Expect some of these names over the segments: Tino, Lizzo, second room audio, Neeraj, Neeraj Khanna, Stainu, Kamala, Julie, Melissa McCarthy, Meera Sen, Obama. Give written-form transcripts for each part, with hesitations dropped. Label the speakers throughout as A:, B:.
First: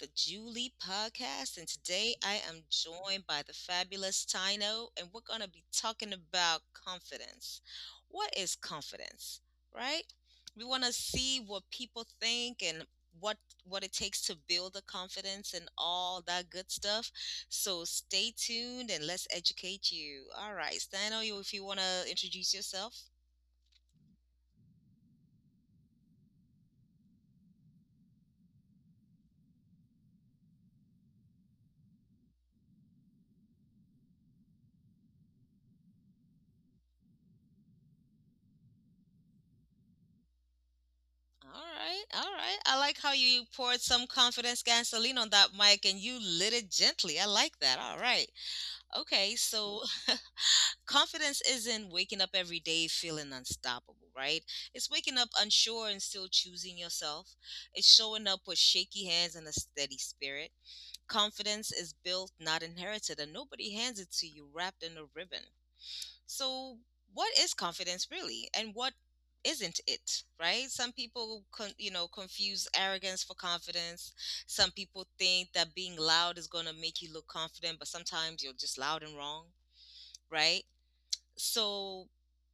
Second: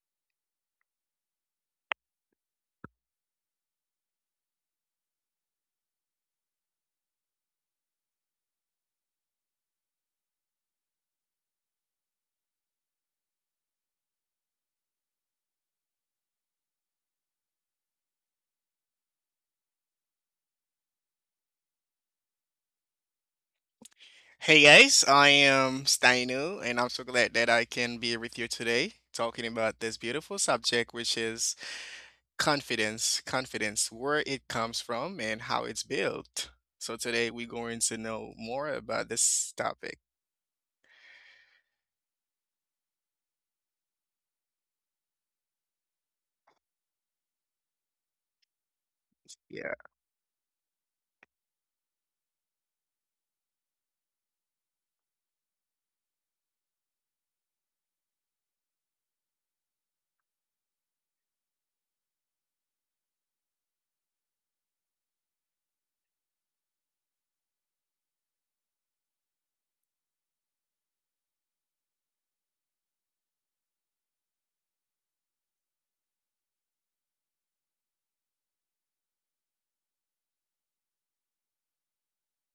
A: the Julie podcast. And today I am joined by the fabulous Tino, and we're going to be talking about confidence. What is confidence, right? We want to see what people think and what what it takes to build the confidence and all that good stuff. So stay tuned and let's educate you. All right, Stano, you if you want to introduce yourself.
B: Hey guys, I am Stainu, and I'm so glad that I can be with you today talking about this beautiful subject, which is confidence. Confidence, where it comes from and how it's built. So, today we're going to know more about this topic.
A: All right, all right. I like how you poured some confidence gasoline on that mic and you lit it gently. I like that. All right. Okay,
B: Yeah.
A: so confidence isn't waking up every day feeling unstoppable, right? It's waking up unsure and still choosing yourself. It's showing up with shaky hands and a steady spirit. Confidence is built, not inherited, and nobody hands it to you wrapped in a ribbon. So, what is confidence really, and what isn't it? Right? Some people, confuse arrogance for confidence. Some people think that being loud is going to make you look confident, but sometimes you're just loud and wrong. Right? So,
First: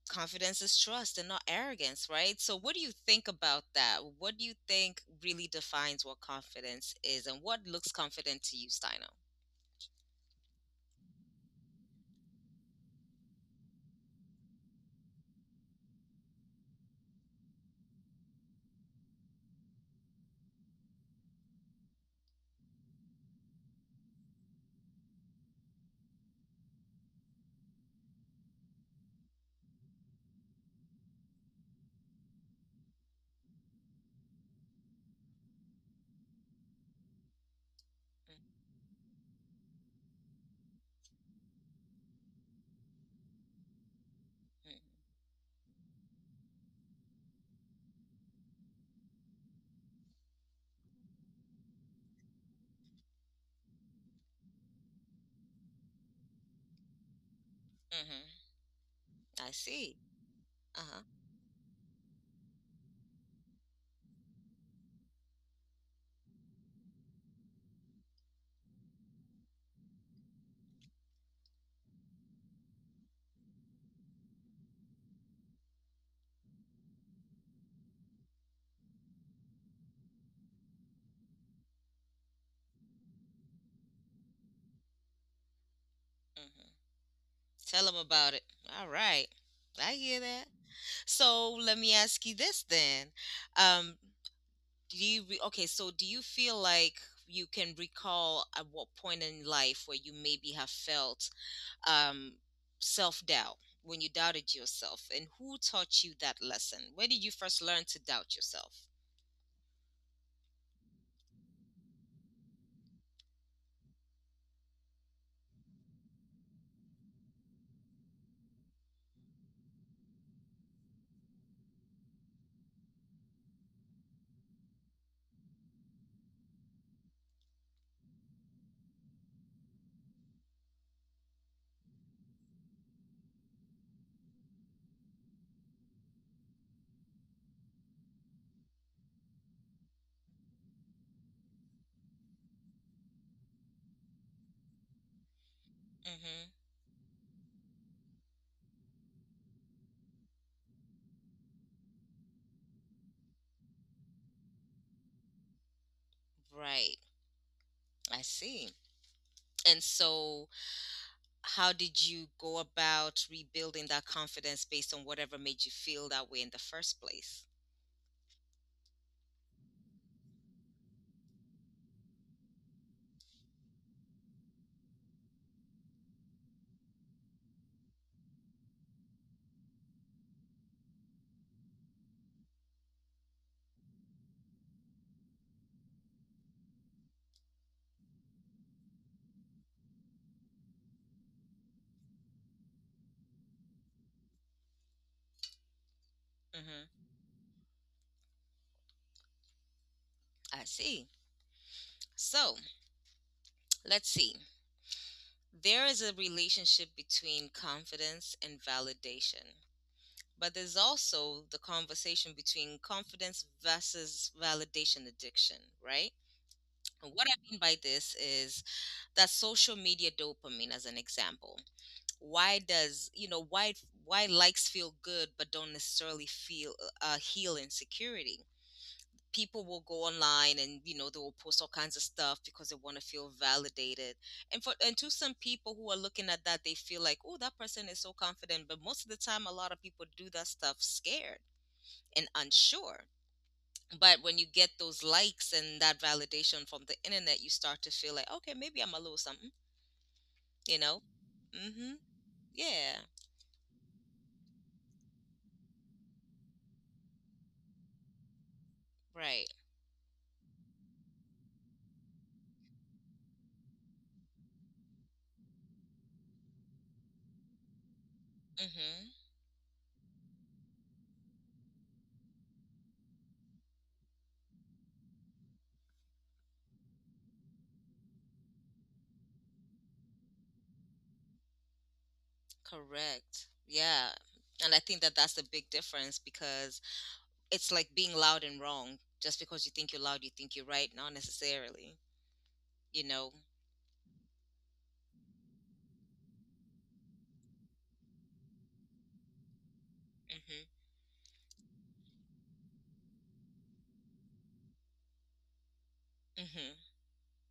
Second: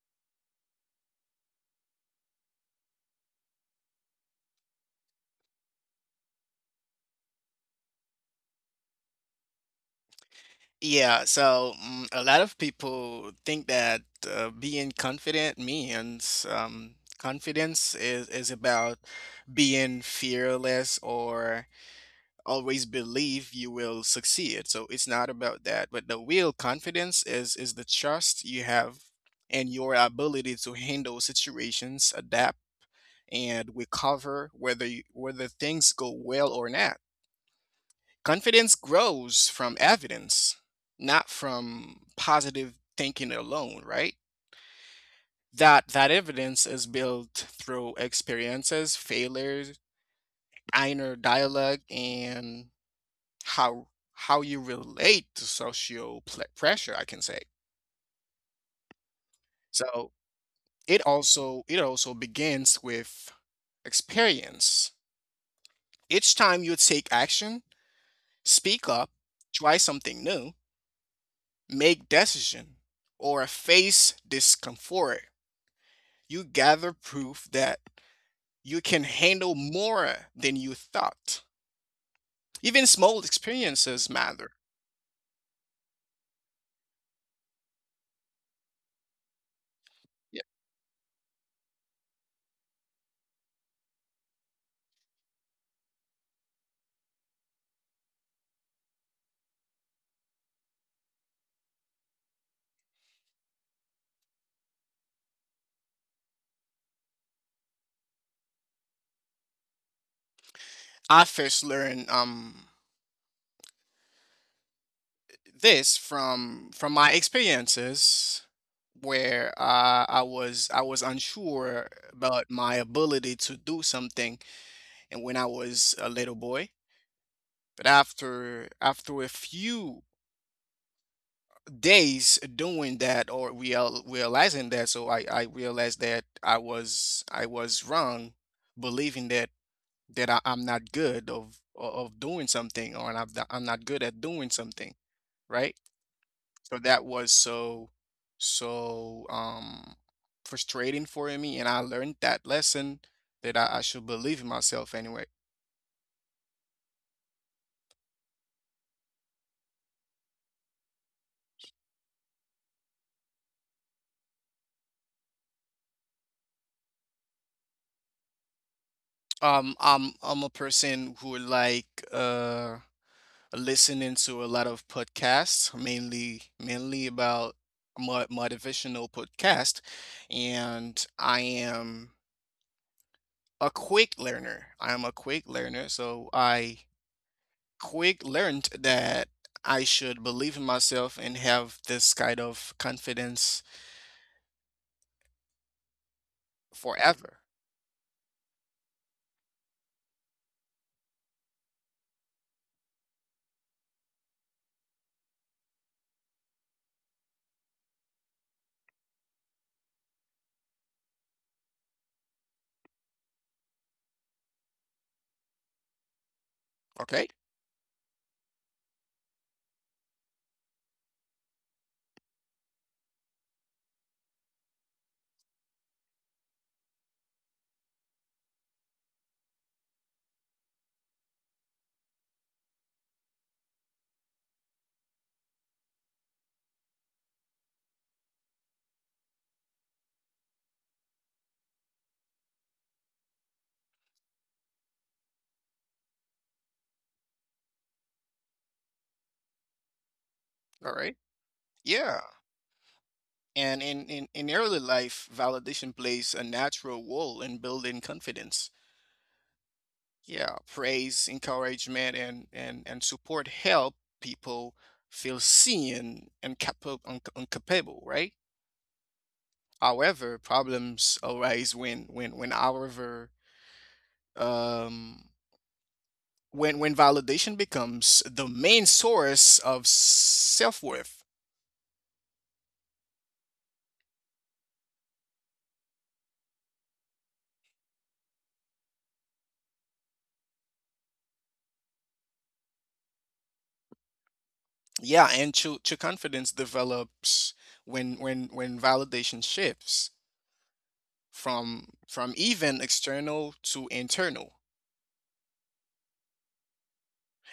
A: confidence is trust and not arrogance, right? So, what do you think about that? What do you think really defines what confidence is, and what looks confident to you, Steino?
B: A lot of people think that being confident means confidence is about being fearless or always believe you will succeed. So it's not about that. But the real confidence is the trust you have and your ability to handle situations, adapt and recover whether things go well or not. Confidence grows from evidence, not from positive thinking alone, right? That evidence is built through experiences, failures, inner dialogue and how how you relate to social pressure I can say
A: Mm-hmm. Mm-hmm. I see.
B: so
A: Uh
B: it also begins with experience. Each time you take action, speak up, try something new, make decision, or face discomfort, you gather proof that you can handle more than you thought. Even small experiences matter.
A: hmm Tell them about it. All right. I hear
B: Yeah.
A: that. So let me ask you this then. Um, do you re- okay? So Do you feel like you can recall at what point in life where you maybe have felt um, self doubt, when you doubted yourself, and who taught you that lesson? Where did you first learn to doubt yourself?
B: I first learned this from my experiences where I was unsure about my ability to do something, and when I was a little boy. But after a few days doing that or realizing that, so I realized that I was wrong believing that I'm not good of doing something, or I'm not good at doing something, right?
A: Mm-hmm.
B: So that was so so frustrating for me, and I learned that lesson that I should believe in myself anyway.
A: Right. I see. And so how did you go about rebuilding that confidence based on whatever made you feel that way in the first place?
B: I'm a person who like listening to a lot of podcasts, mainly about motivational podcast, and I am a quick learner. I am a quick learner, so I quick learned that I should believe in myself and have this kind of confidence
A: Mm-hmm.
B: forever.
A: I see. So let's see. There is a relationship between confidence and validation, but there's also the conversation between confidence versus validation addiction, right? And
B: Okay?
A: what I mean by this is that social media dopamine, as an example. Why does, why likes feel good but don't necessarily feel, heal insecurity? People will go online, and you know they will post all kinds of stuff because they want to feel validated. And for, and to some people who are looking at that, they feel like, oh, that person is so confident. But most of the time a lot of people do that stuff scared and unsure. But when you get those likes and that validation from the internet, you start to feel like, okay, maybe I'm a little something you
B: All
A: know
B: right.
A: mm-hmm.
B: Yeah.
A: Yeah.
B: And in early life, validation plays a natural role in building confidence.
A: Right.
B: Yeah. Praise, encouragement, and support help people feel seen and and capable, right?
A: Mm-hmm.
B: However, problems arise when our um, when validation becomes the main source of self-worth.
A: Correct. Yeah. And I think that that's the big difference, because it's like being loud and wrong. Just because you think you're loud, you think you're right. Not necessarily, you know.
B: Yeah, and true confidence develops when validation shifts
A: Hmm.
B: from even external to internal,
A: Hmm.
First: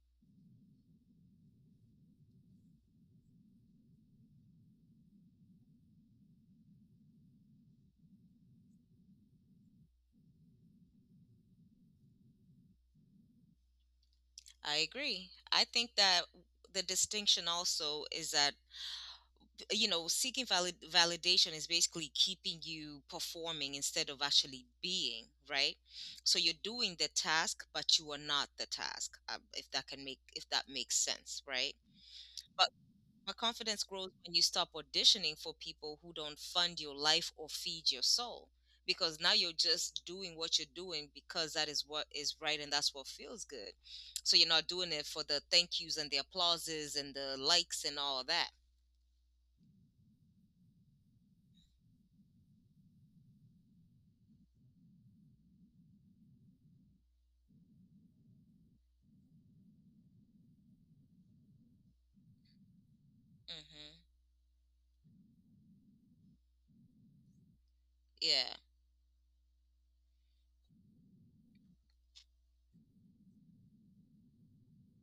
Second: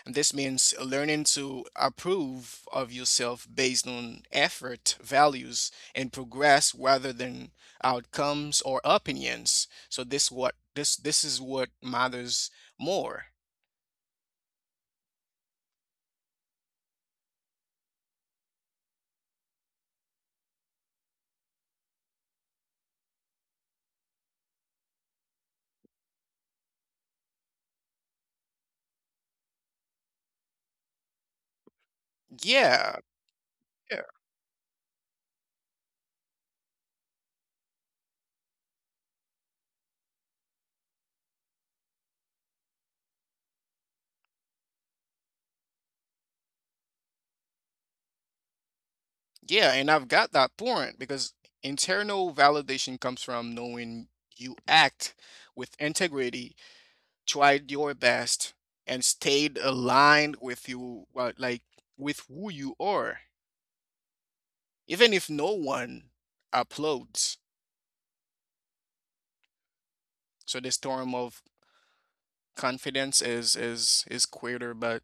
B: and this means learning to approve of yourself based on effort, values and progress rather than outcomes or opinions, so this is what matters more.
A: I agree. I think that the distinction also is that, you know, seeking validation is basically keeping you performing instead of actually being right. So you're doing the task, but you are not the task. If that makes sense, right? But
B: Yeah.
A: But confidence grows when you stop auditioning for people who don't fund your life or feed your soul. Because now you're just doing what you're doing because that is what is right and that's what feels good. So you're not doing it for the thank yous and the applauses and the likes and all that.
B: Yeah, and I've got that point because internal validation comes from knowing you act with integrity, tried your best, and stayed aligned with you, well, like with who you are,
A: Hmm.
B: even if no one applauds.
A: Yeah.
B: So the storm of confidence is quieter,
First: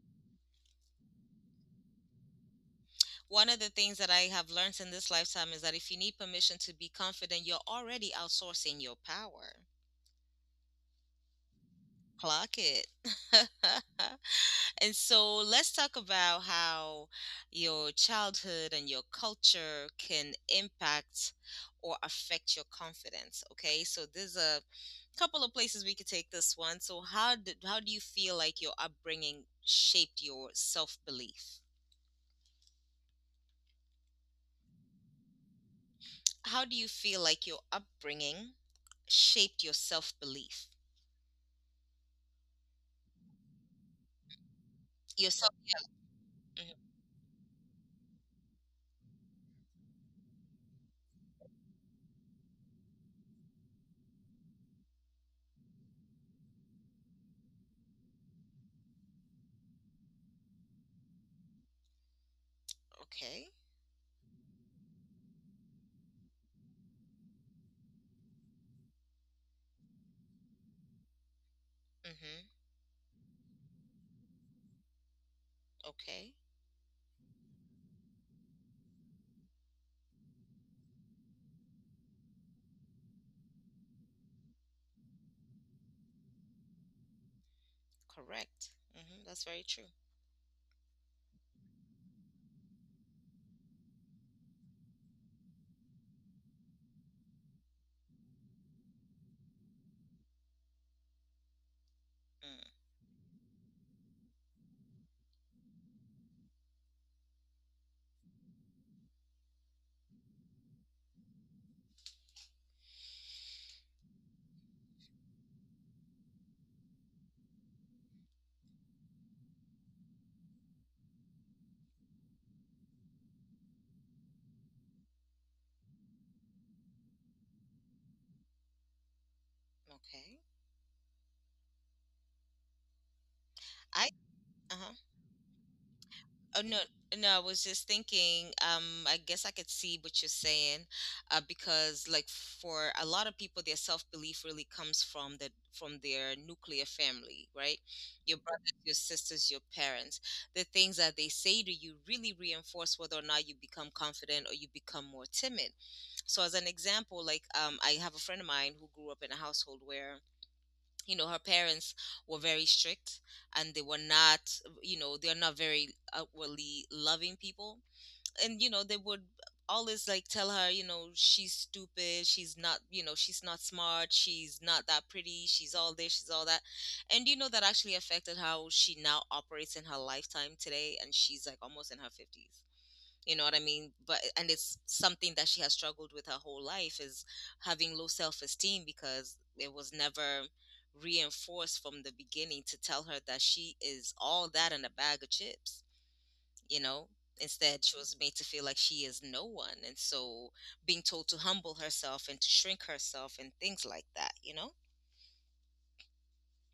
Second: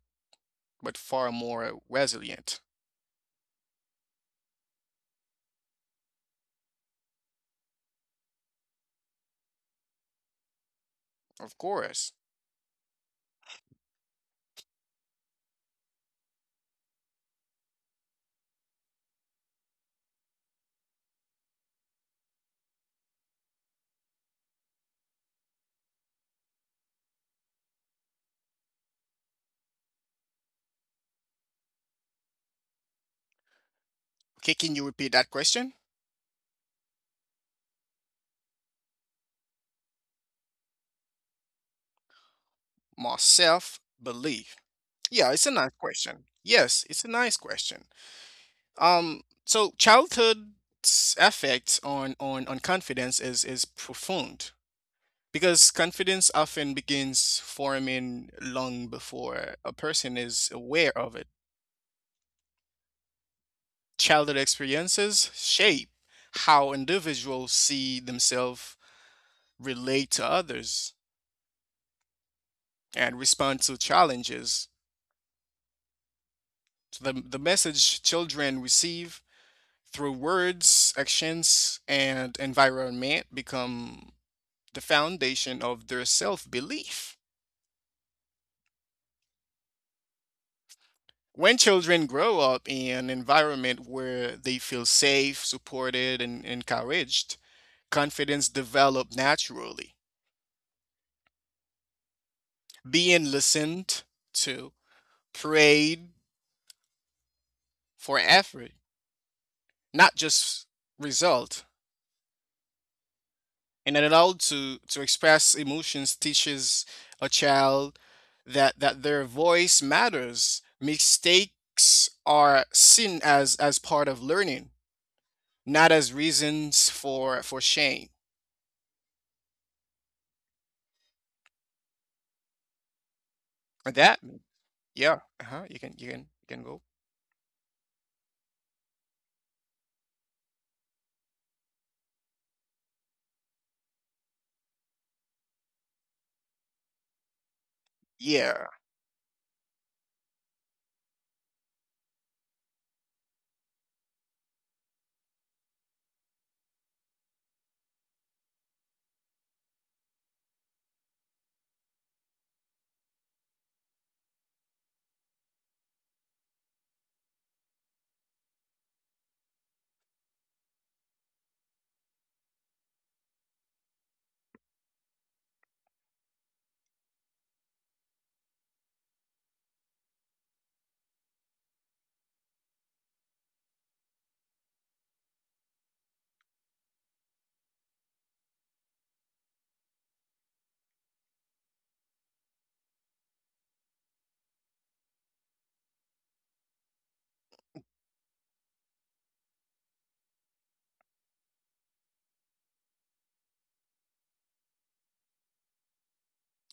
B: but far more resilient.
A: One of the things that I have learned in this lifetime is that if you need permission to be confident, you're already outsourcing your power.
B: Of course.
A: Clock it. And so let's talk about how your childhood and your culture can impact or affect your confidence. Okay, so there's a couple of places we could take this one. So how do you feel like your upbringing shaped your self belief?
B: Okay, can you repeat that question?
A: How do you feel like your upbringing shaped your self belief?
B: More self-belief. Yeah,
A: Your
B: it's a
A: self.
B: nice question.
A: Mhm.
B: Yes, it's a nice question. So childhood's effect on confidence is profound because confidence often begins forming long before a person is aware of it.
A: Okay.
B: Childhood experiences shape how individuals see themselves, relate to others,
A: Mm-hmm.
B: and respond to challenges.
A: Okay.
B: So the message children receive through words, actions, and environment become the foundation of their self belief.
A: Correct. Mm-hmm. That's very true.
B: When children grow up in an environment where they feel safe, supported, and encouraged, confidence develops naturally.
A: Mm.
B: Being listened to, prayed for effort, not just result, and allowed to, express emotions teaches a child that their voice matters. Mistakes are seen as part of learning, not as reasons for shame.
A: Okay.
B: And
A: I.
B: that.
A: Uh huh.
B: Yeah, uh-huh. You can you can
A: Oh no,
B: go.
A: no, I was just thinking, I guess I could see what you're saying, because like for a lot of people, their self-belief really comes from their nuclear family, right? Your
B: Yeah.
A: brothers, your sisters, your parents. The things that they say to you really reinforce whether or not you become confident or you become more timid. So as an example, like, I have a friend of mine who grew up in a household where, you know, her parents were very strict, and they were not, you know, they're not very outwardly loving people. And you know they would always like tell her, you know, she's stupid, she's not, you know, she's not smart, she's not that pretty, she's all this, she's all that. And you know that actually affected how she now operates in her lifetime today, and she's like almost in her 50s, you know what I mean. But and it's something that she has struggled with her whole life is having low self-esteem, because it was never reinforced from the beginning to tell her that she is all that in a bag of chips, you know. Instead she was made to feel like she is no one, and so being told to humble herself and to shrink herself and things like that, you know.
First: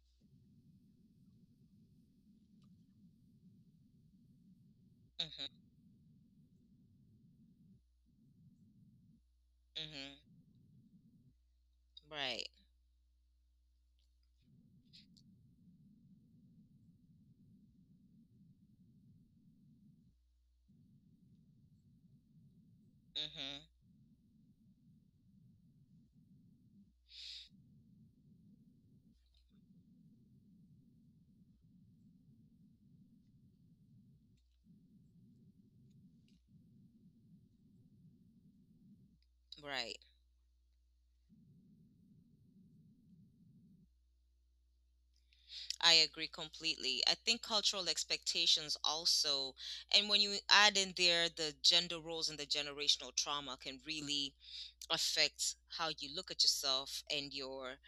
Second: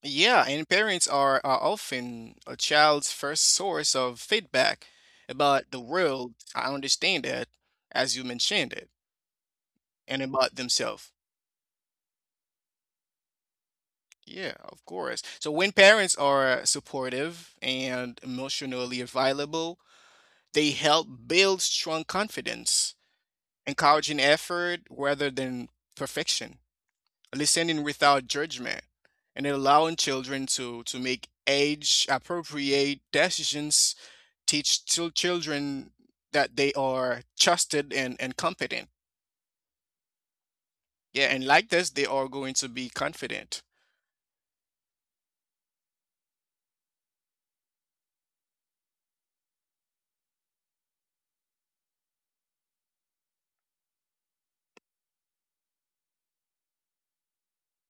B: Yeah, and parents are often a child's first source of feedback
A: Mhm.
B: about the world. I understand that, as you mentioned it, and
A: Mhm.
B: about themselves.
A: Right.
B: Yeah, of course. So when parents are supportive and emotionally available, they help build strong confidence,
A: Mhm.
B: encouraging effort rather than perfection, listening without judgment, and allowing children to, make age appropriate decisions, teach children that they are trusted and competent.
A: Right.
B: Yeah, and like this, they are going to be confident.
A: I agree completely. I think cultural expectations also, and when you add in there the gender roles and the generational trauma, can really affect how you look at yourself and your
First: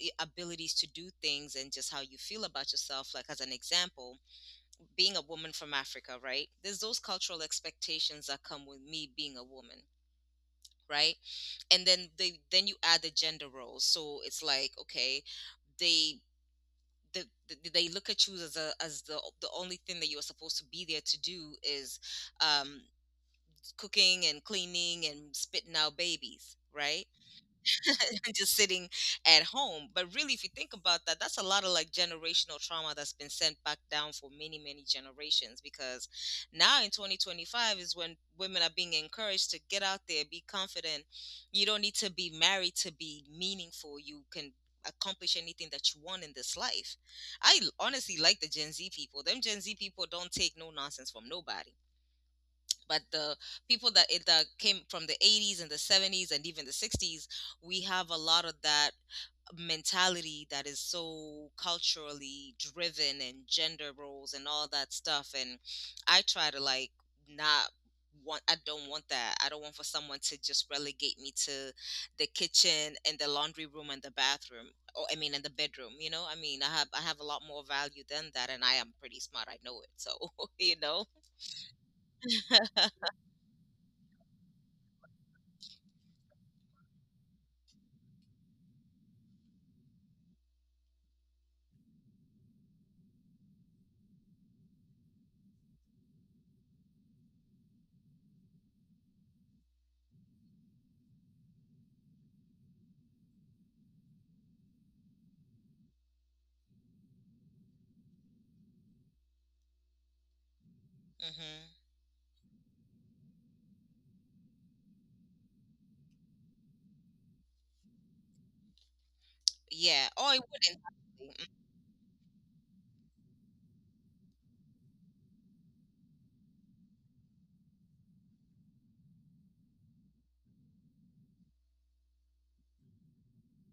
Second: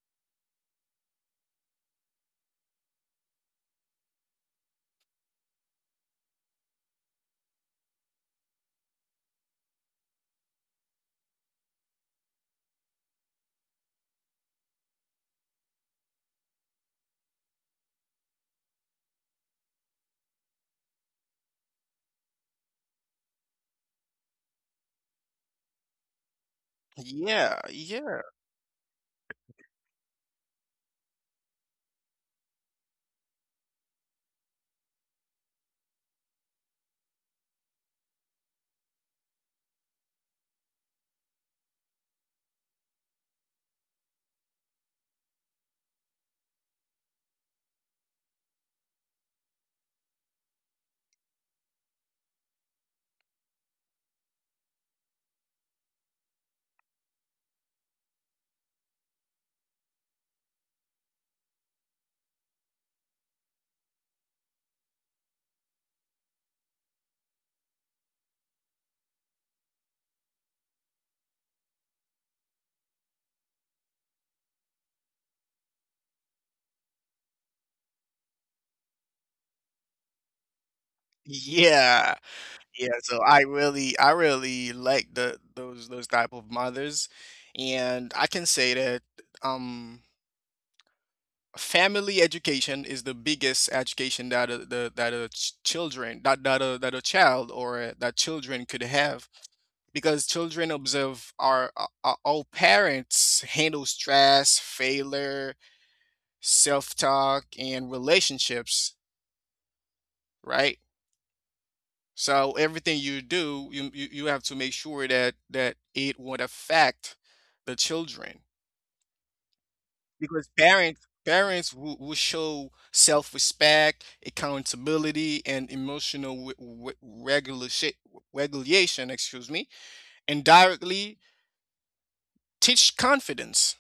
A: abilities to do things and just how you feel about yourself. Like, as an example, being a woman from Africa, right? There's those cultural expectations that come with me being a woman. Right, and then you add the gender roles, so it's like, okay, they they look at you as the only thing that you are supposed to be there to do is, um, cooking and cleaning and spitting out babies, right?
B: Yeah, yeah,
A: And just sitting at home. But really, if you think about that, that's a lot of like generational trauma that's been sent back down for many, many generations. Because now in 2025 is when women are being encouraged to get out there, be confident. You don't need to be married to be meaningful. You can accomplish anything that you want in this life. I honestly like the Gen Z people. Them Gen Z people don't take no nonsense from nobody, but the people that that came from the 80s and the 70s and even the 60s, we have a lot of that mentality that is so culturally driven and gender roles and all that stuff. And I try to like not want I don't want that, I don't want for someone to just relegate me to the kitchen and the laundry room and the bathroom, or I mean and the bedroom, you know. I mean I have a lot more value than that, and I am pretty smart, I know it, so you know.
B: yeah. Yeah, so I really like the those type of mothers, and I can say that um family education is the biggest education that children that that a child or that children could have, because children observe our parents handle stress, failure, self-talk, and relationships, right?
A: Hmm.
B: So everything you do, you have to make sure that it won't affect the children
A: Yeah. Oh, it
B: because parents
A: wouldn't.
B: parents will show self-respect, accountability, and emotional regulation. Regulation. Excuse me, and directly teach confidence.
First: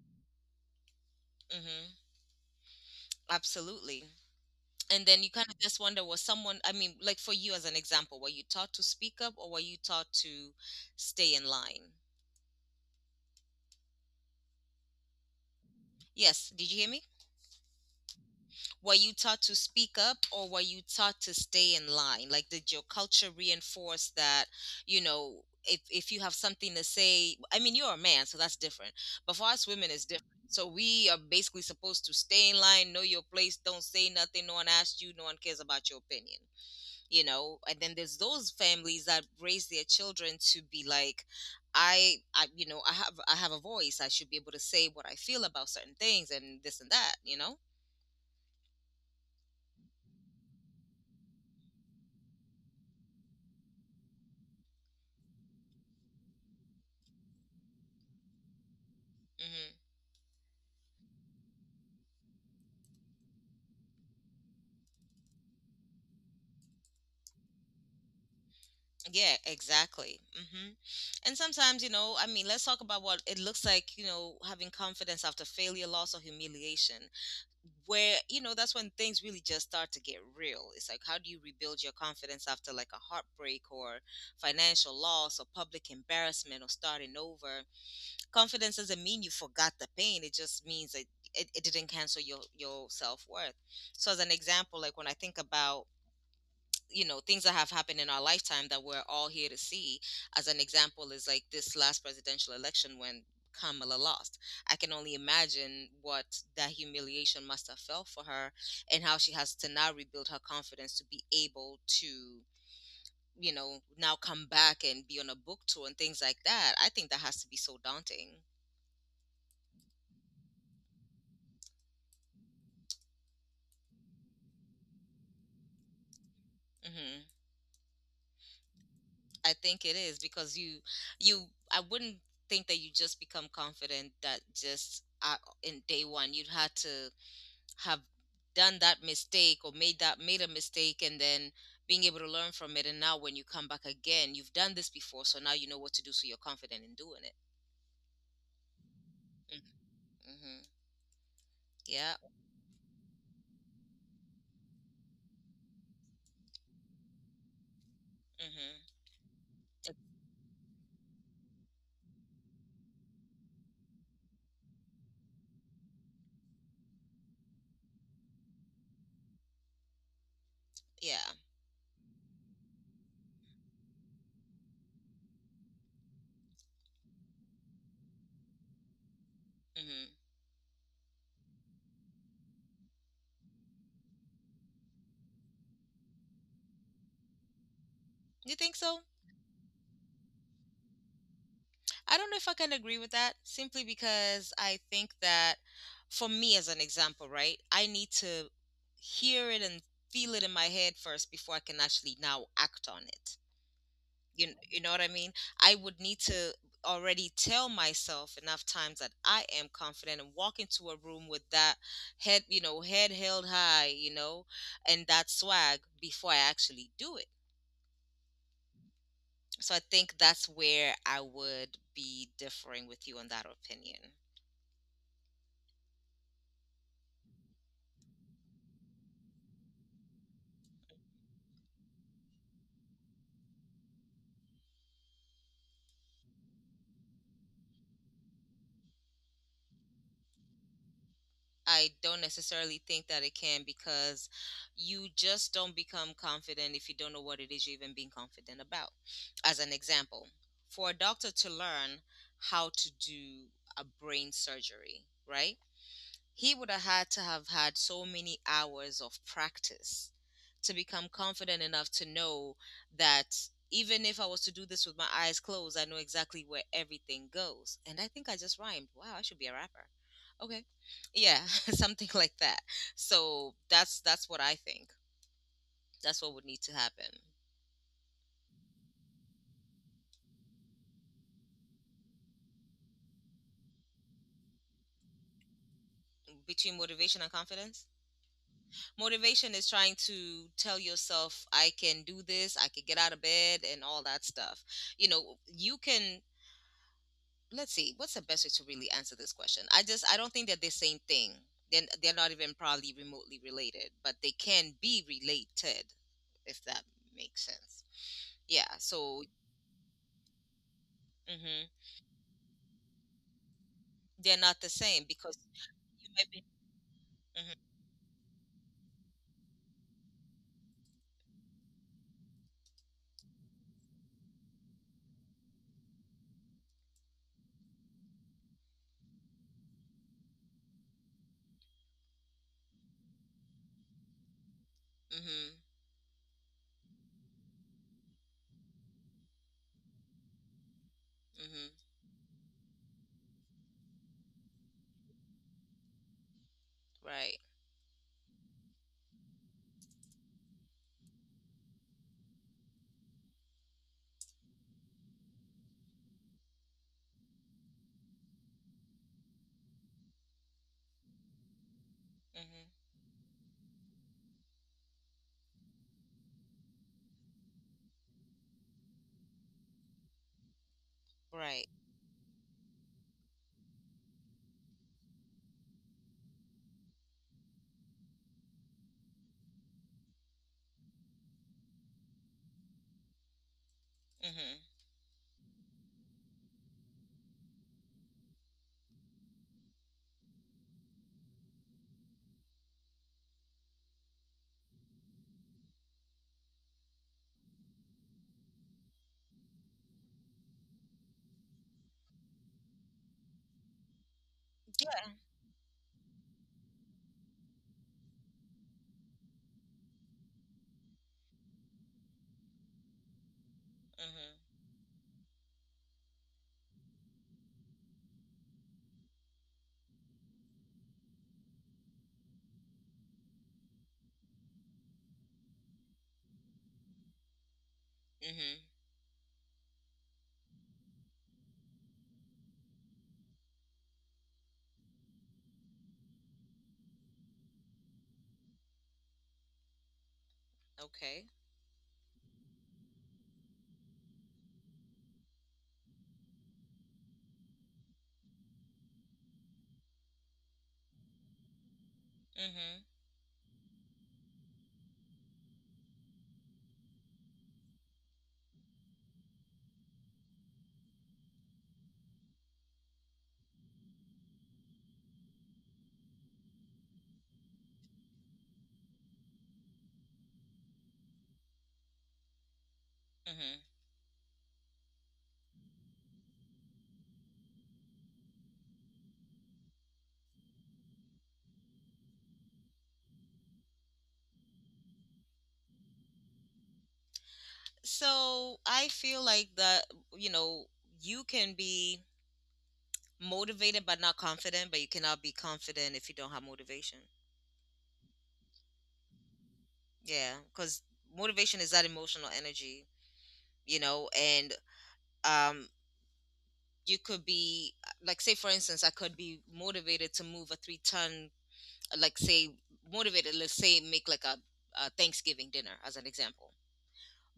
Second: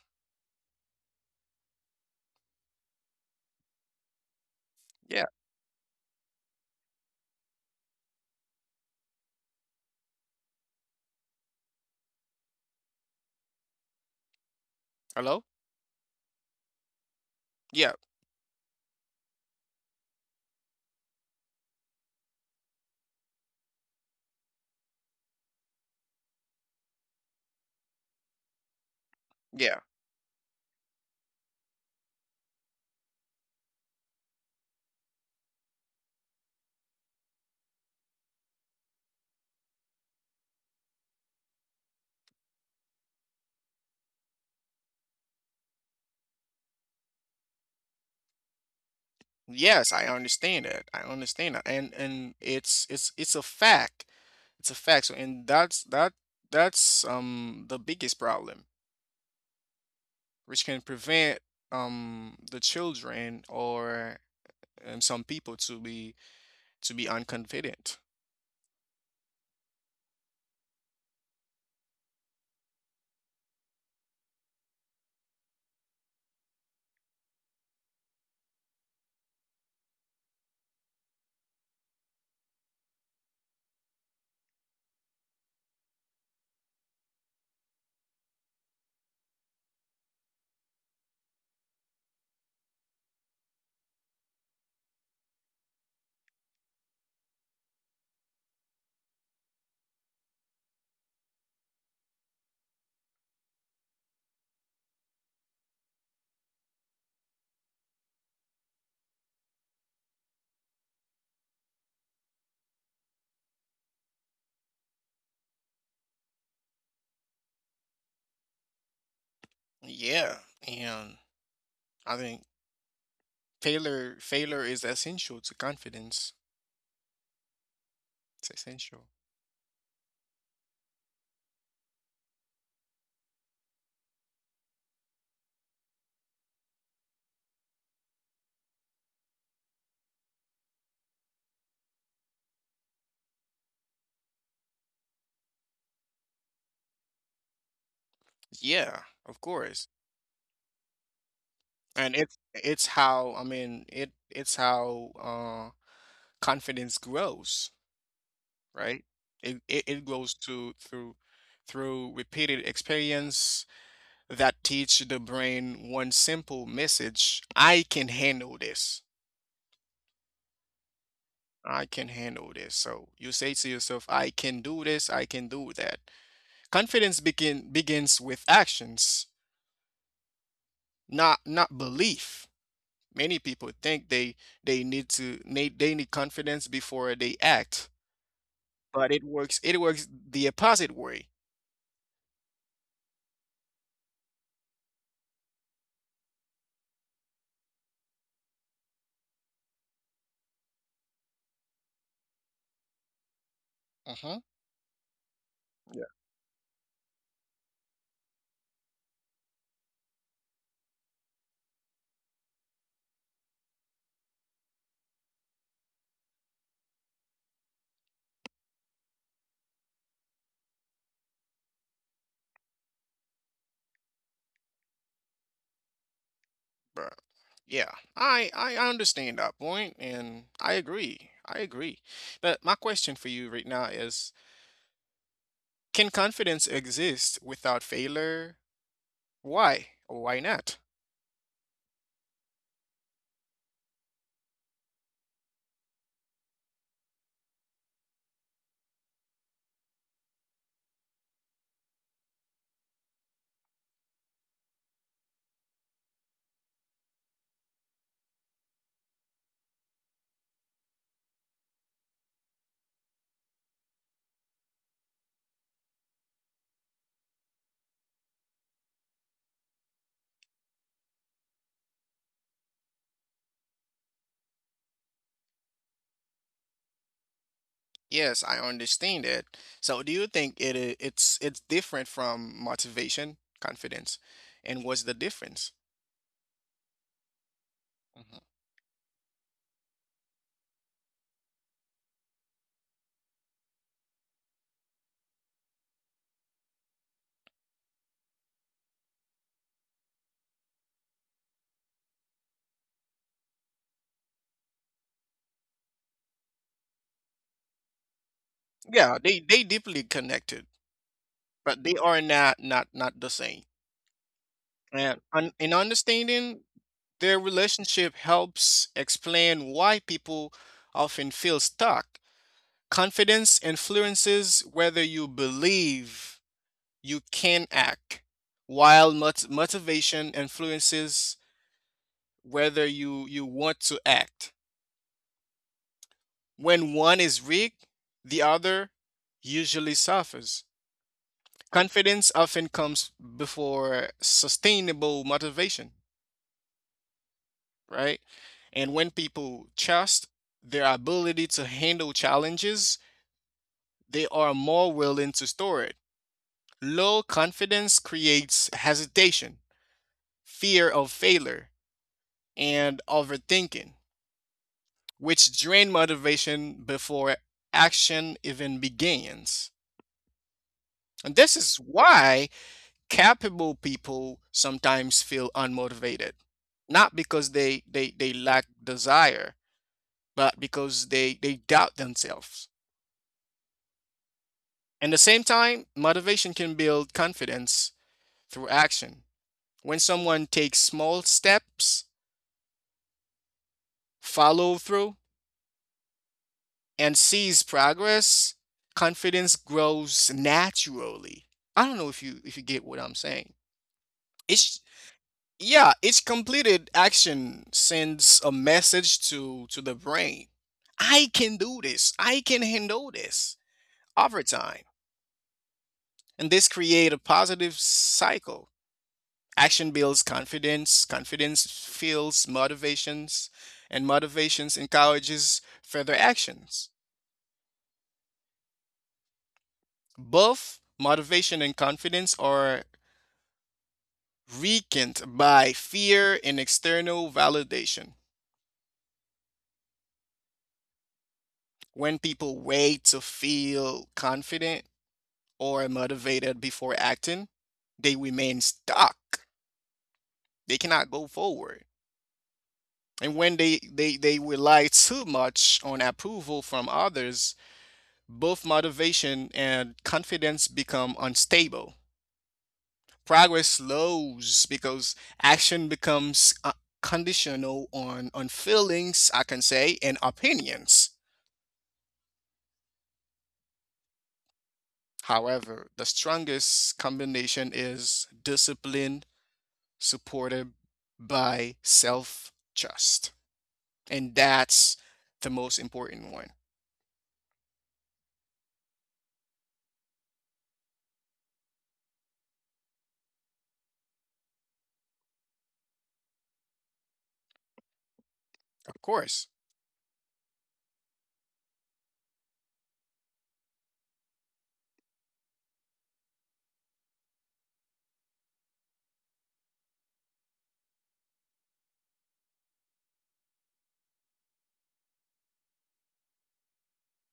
A: Mm-hmm. Mm-hmm. Absolutely. And then
B: Yeah.
A: you kind of just wonder, was someone, I mean, like for you as an example, were you taught to speak up or were you taught to stay in line?
B: Hello.
A: Yes. Did you hear me?
B: Yeah.
A: Were you taught to speak up or were you taught to stay in line? Like, did your culture reinforce that, you know, if you have something to say, I mean, you're a man, so that's different. But for us
B: Yeah.
A: women, it's different. So we are basically supposed to stay in line, know your place, don't say nothing. No one asked you, no one cares about your opinion, you know? And then there's those families that raise their children to be like, you know, I have a voice. I should be able to say what I feel about certain things and this and that, you know?
B: Yes, I understand that. I understand that. And it's a fact. It's a fact. So and that's that's the biggest problem,
A: Mm-hmm.
B: which can prevent the children or some people to be unconfident.
A: Yeah, exactly. Hmm. And sometimes, you know, I mean, let's talk about what it looks like, you know, having confidence after failure, loss, or humiliation, where, you know, that's when things really just start to get real. It's like, how do you rebuild your confidence after like a heartbreak or financial loss or public embarrassment or starting over? Confidence doesn't mean you forgot the pain, it just means that it didn't cancel your self worth. So, as an example, like when I think about, you know, things that have happened in our lifetime that we're all here to see, as an example is like this last presidential election when Kamala lost. I can only imagine what that humiliation must have felt for her and how she has to now rebuild her confidence to be able to now come back and be on a book tour and things like that. I think that has to be so daunting.
B: Yeah, and I think failure is essential to confidence.
A: Hmm.
B: It's essential.
A: I think it is because you I wouldn't think that you just become confident that just in day one you'd had to have done that mistake or made a mistake and then being able to learn from it, and now when you come back again, you've done this before, so now you know what to do, so you're confident in doing it.
B: Yeah, of course.
A: Mm-hmm. Mm-hmm. Yeah.
B: And it's how. I mean, it's how confidence grows,
A: Mm-hmm.
B: right? It grows to through repeated experience that teach the brain one simple message: I can handle this.
A: Yeah.
B: I can handle this. So you say to yourself, I can do this, I can do that. Confidence begins with actions,
A: Mm-hmm.
B: not not belief. Many people think they need confidence before they act,
A: You think so?
B: but it works the opposite way.
A: I don't know if I can agree with that simply because I think that for me, as an example, right, I need to hear it and feel it in my head first before I can actually now act on it.
B: Uh huh.
A: You know what I mean? I would
B: Yeah.
A: need to already tell myself enough times that I am confident and walk into a room with that head, head held high, and that swag before I actually do it. So I think that's where I would be differing with you on that opinion.
B: But yeah, I understand that point, and I agree. I agree. But my question for you right now is: can confidence exist without failure? Why or why not?
A: I don't necessarily think that it can, because you just don't become confident if you don't know what it is you're even being confident about. As an example, for a doctor to learn how to do a brain surgery, right? He would have had to have had so many hours of practice to become confident enough to know that even if I was to do this with my eyes closed, I know exactly where everything goes. And I think I just rhymed. Wow, I should be a rapper. Okay. Yeah, something like that. So that's what I think. That's what would need to happen.
B: Yes, I understand it. So, do you think it's different from motivation, confidence, and what's the difference?
A: Between motivation and confidence.
B: Mhm.
A: Motivation is trying to tell yourself I can do this, I can get out of bed, and all that stuff. You know, you can, let's see, what's the best way to really answer this question. I just, I don't think they're the same thing. Then they're not even probably remotely related, but they can be related, if that makes sense. Yeah.
B: Yeah,
A: So,
B: they deeply connected,
A: hmm,
B: but they are not the same.
A: they're not the same
B: And
A: because
B: in
A: you might be.
B: understanding their
A: Hmm.
B: relationship helps explain why people often feel stuck. Confidence influences whether you believe you can act, while motivation influences whether you want to act.
A: Hmm.
B: When one is weak, the other usually suffers.
A: Hmm.
B: Confidence often comes before sustainable motivation,
A: Right.
B: right? And when people trust their ability to handle challenges, they are more willing to store it. Low confidence creates hesitation, fear of failure,
A: Hmm.
B: and overthinking, which drain motivation before action even begins. And this
A: Right.
B: is why capable people sometimes feel unmotivated, not because they lack desire, but because they doubt themselves.
A: Hmm.
B: At the same time, motivation can build confidence through action. When someone takes small steps, follow through, and sees progress, confidence grows naturally. I don't know if you get what I'm saying. It's, yeah, each completed action sends a message to the brain. I can do this. I can handle this over
A: Hmm.
B: time. And this create a positive cycle. Action builds confidence, confidence fuels motivations, and motivations encourages further actions.
A: Hmm.
B: Both motivation and confidence are weakened by fear and external validation.
A: Okay.
B: When people wait to feel confident or motivated before acting, they remain stuck. They cannot go forward.
A: Hmm.
B: And when they rely too much on approval from others, both motivation and confidence become unstable. Progress slows because action becomes conditional on feelings, I can say, and opinions.
A: Hmm.
B: However, the strongest combination is discipline supported by self trust. And that's the most important one.
A: So I feel like that, you know, you can be motivated but not confident, but you cannot be confident if you don't have motivation.
B: Of course.
A: Yeah, because motivation is that emotional energy, you know, and um, you could be, like, say, for instance, I could be motivated to move a three-ton, like, say, motivated, let's say, make like a Thanksgiving dinner as an example.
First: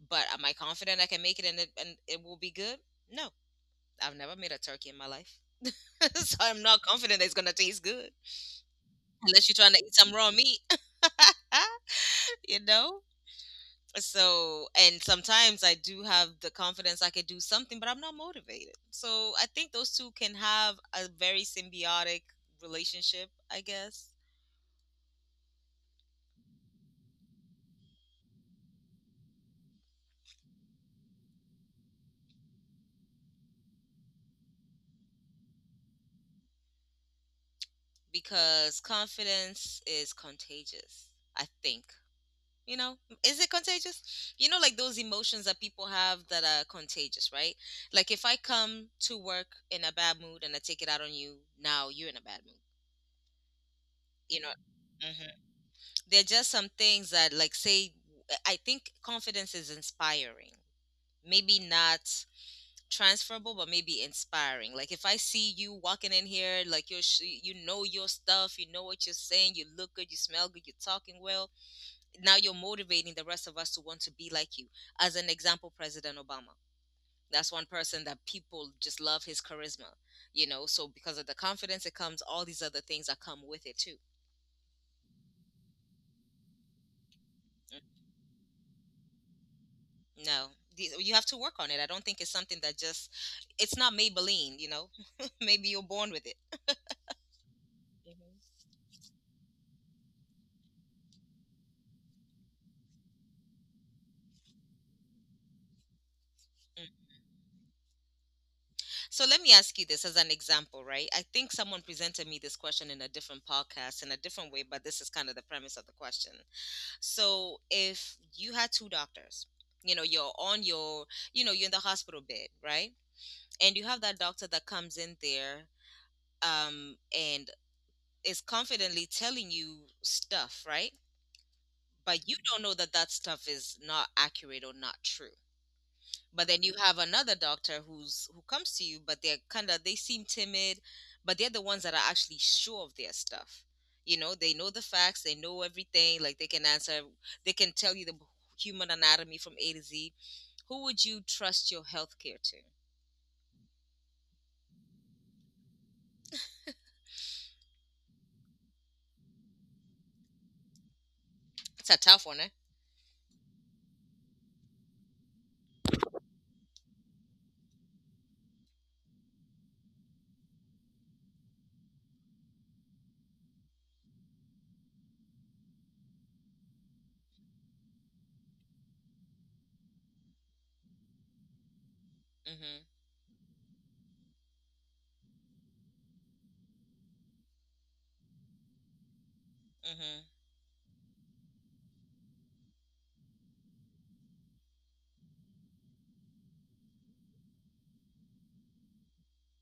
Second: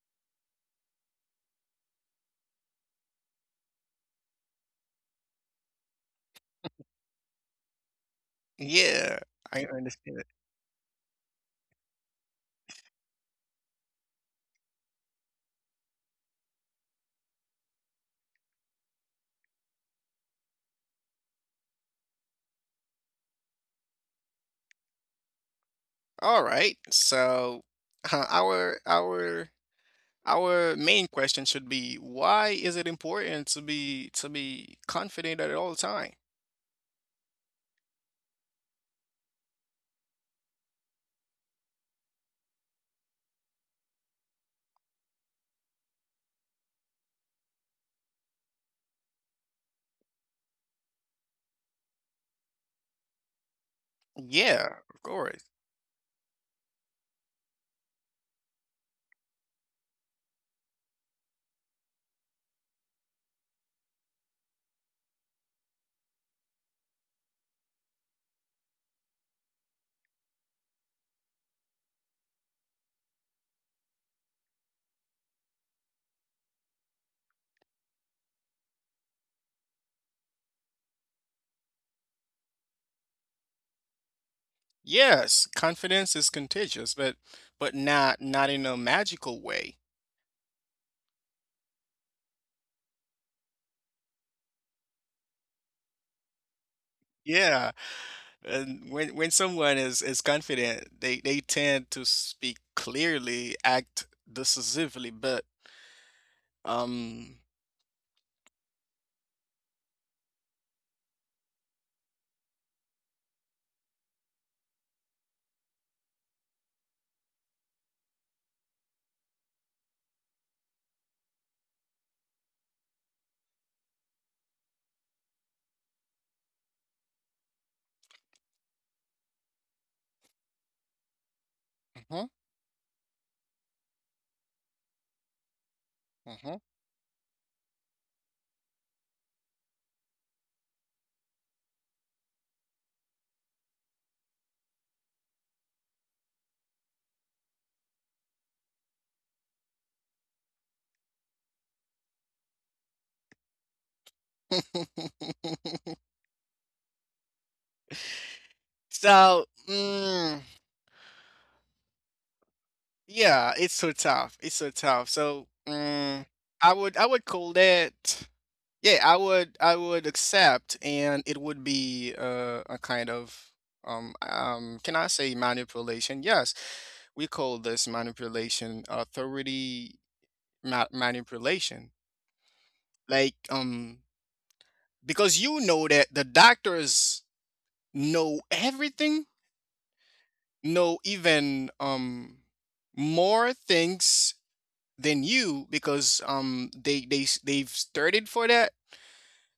A: But am I confident I can make it and it, and it will be good? No, I've never made a turkey in my life. So I'm not confident that it's going to taste good,
B: Yeah,
A: unless you're
B: I
A: trying to eat some
B: understand it.
A: raw meat, you know? So, and sometimes I do have the confidence I could do something, but I'm not motivated, so I think those two can have a very symbiotic relationship, I guess.
B: All right. So, our our main question should be: why is it important to be confident at all time?
A: Because confidence is contagious, I think, you know. Is it contagious? You know, like those emotions that people have that are contagious, right? Like if I come to work in a bad mood and I take it out on you, now you're in a bad mood, you know.
B: Yeah, of
A: Mm-hmm.
B: course.
A: There are just some things that, like, say, I think confidence is inspiring. Maybe not transferable, but maybe inspiring. Like if I see you walking in here like you're you know your stuff, you know what you're saying, you look good, you smell good, you're talking well, now you're motivating the rest of us to want to be like you. As an example, President Obama, that's one person that people just love his charisma, you know, so because of the confidence, it comes all these other things that come with it too.
B: Yes, confidence is contagious, but not not in a magical way.
A: No, these, you have to work on it. I don't think it's something that just, it's not Maybelline, you know? Maybe you're born with it.
B: Yeah,
A: Hmm.
B: and when someone is confident, they tend to speak clearly, act decisively, but
A: Mm.
B: um.
A: So let me ask you this as an example, right? I think someone presented me this question in a different podcast in a different way, but this is kind of the premise of the question. So if you had two doctors, you know, you're on your, you know, you're in the hospital bed, right? And you have that doctor that comes in there, and is confidently telling you stuff, right? But
B: Mhm,
A: you don't know that that stuff is not accurate or not true. But then
B: mhm.
A: you have another doctor who's, who comes to you, but they're kind of, they seem timid, but they're the ones that are actually sure of their stuff. You know, they know the facts, they know everything, like they can answer, they can tell you the human anatomy from A to Z. Who would you trust your healthcare to?
B: So, mm,
A: It's a tough one, eh?
B: yeah, it's so tough. It's so tough. So, mm, I would call that, yeah, I would accept, and it would be a kind of can I say manipulation? Yes. We call this manipulation authority manipulation,
A: Mhm.
B: like because you know that the doctors know everything,
A: Mhm.
B: know even more things than you, because they've studied for that,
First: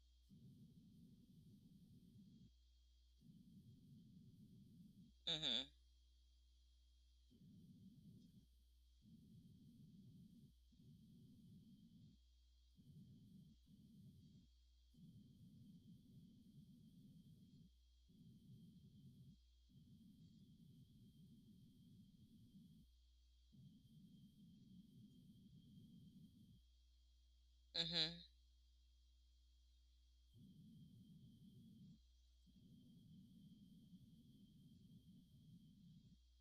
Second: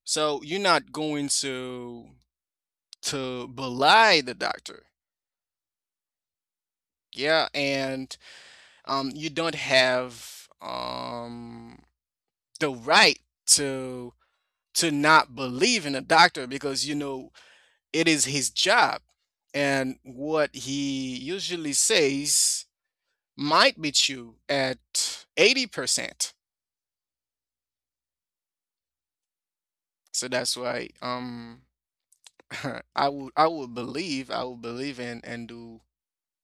B: so you're not going to belie the doctor.
A: Mhm.
B: Yeah, and you don't have the right to not believe in a doctor, because you know it is his job, and what he usually says might be true at 80%.
A: Mhm.
B: So that's why I would believe, I would believe in and do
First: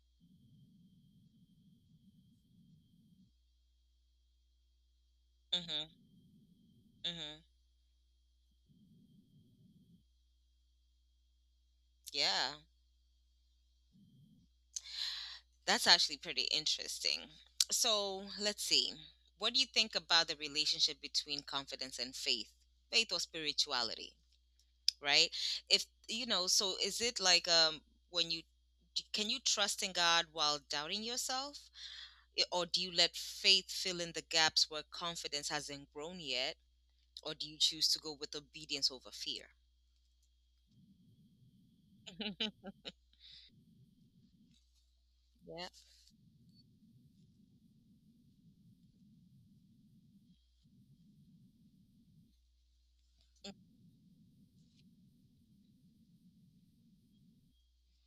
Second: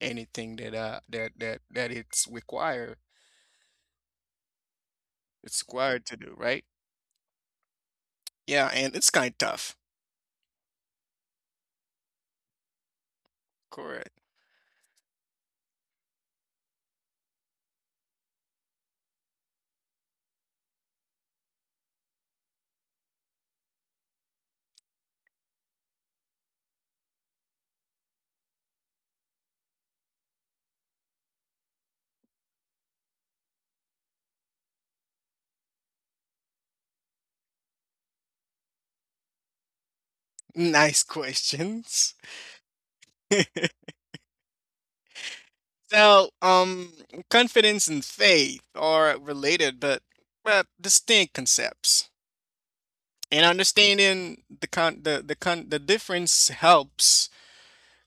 B: anything that that it's required. It's
A: Mhm.
B: required to do, right?
A: Mhm.
B: Yeah, and it's kind of tough.
A: Yeah.
B: Correct.
A: That's actually pretty interesting. So let's see. What do you think about the relationship between confidence and faith, faith or spirituality, right? If you know, so is it like, um, when you, can you trust in God while doubting yourself, or do you let faith fill in the gaps where confidence hasn't grown yet, or do you choose to go with obedience over fear?
B: Nice questions.
A: Yeah.
B: So, confidence and faith are related, but distinct concepts, and understanding the difference helps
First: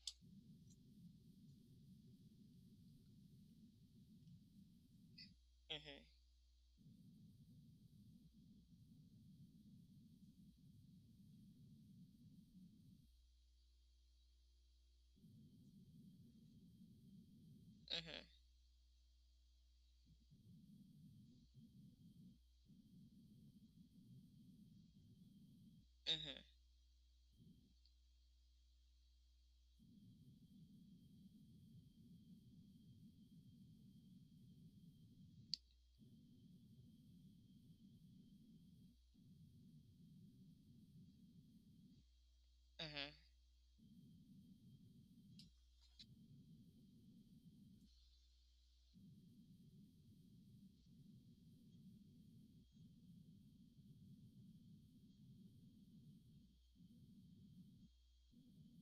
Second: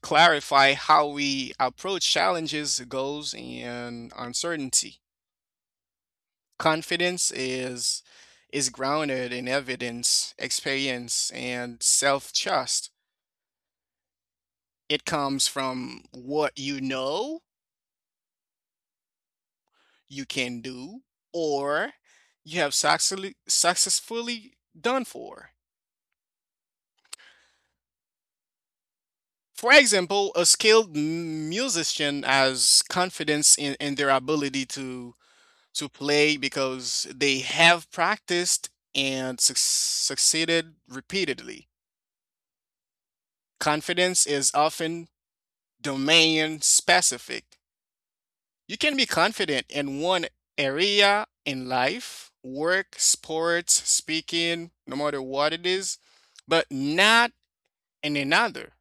B: clarify how we approach challenges, goals, and uncertainty.
A: Mhm.
B: Confidence is grounded in evidence, experience, and self-trust. It comes from what you know
A: Mhm.
B: you can do or you have successfully done for.
A: Mhm.
B: For example, a skilled musician has confidence in their ability to play because they have practiced and succeeded repeatedly.
A: Mhm.
B: Confidence is often domain specific. You can be confident in one area in life, work, sports, speaking, no matter what it is, but not in another.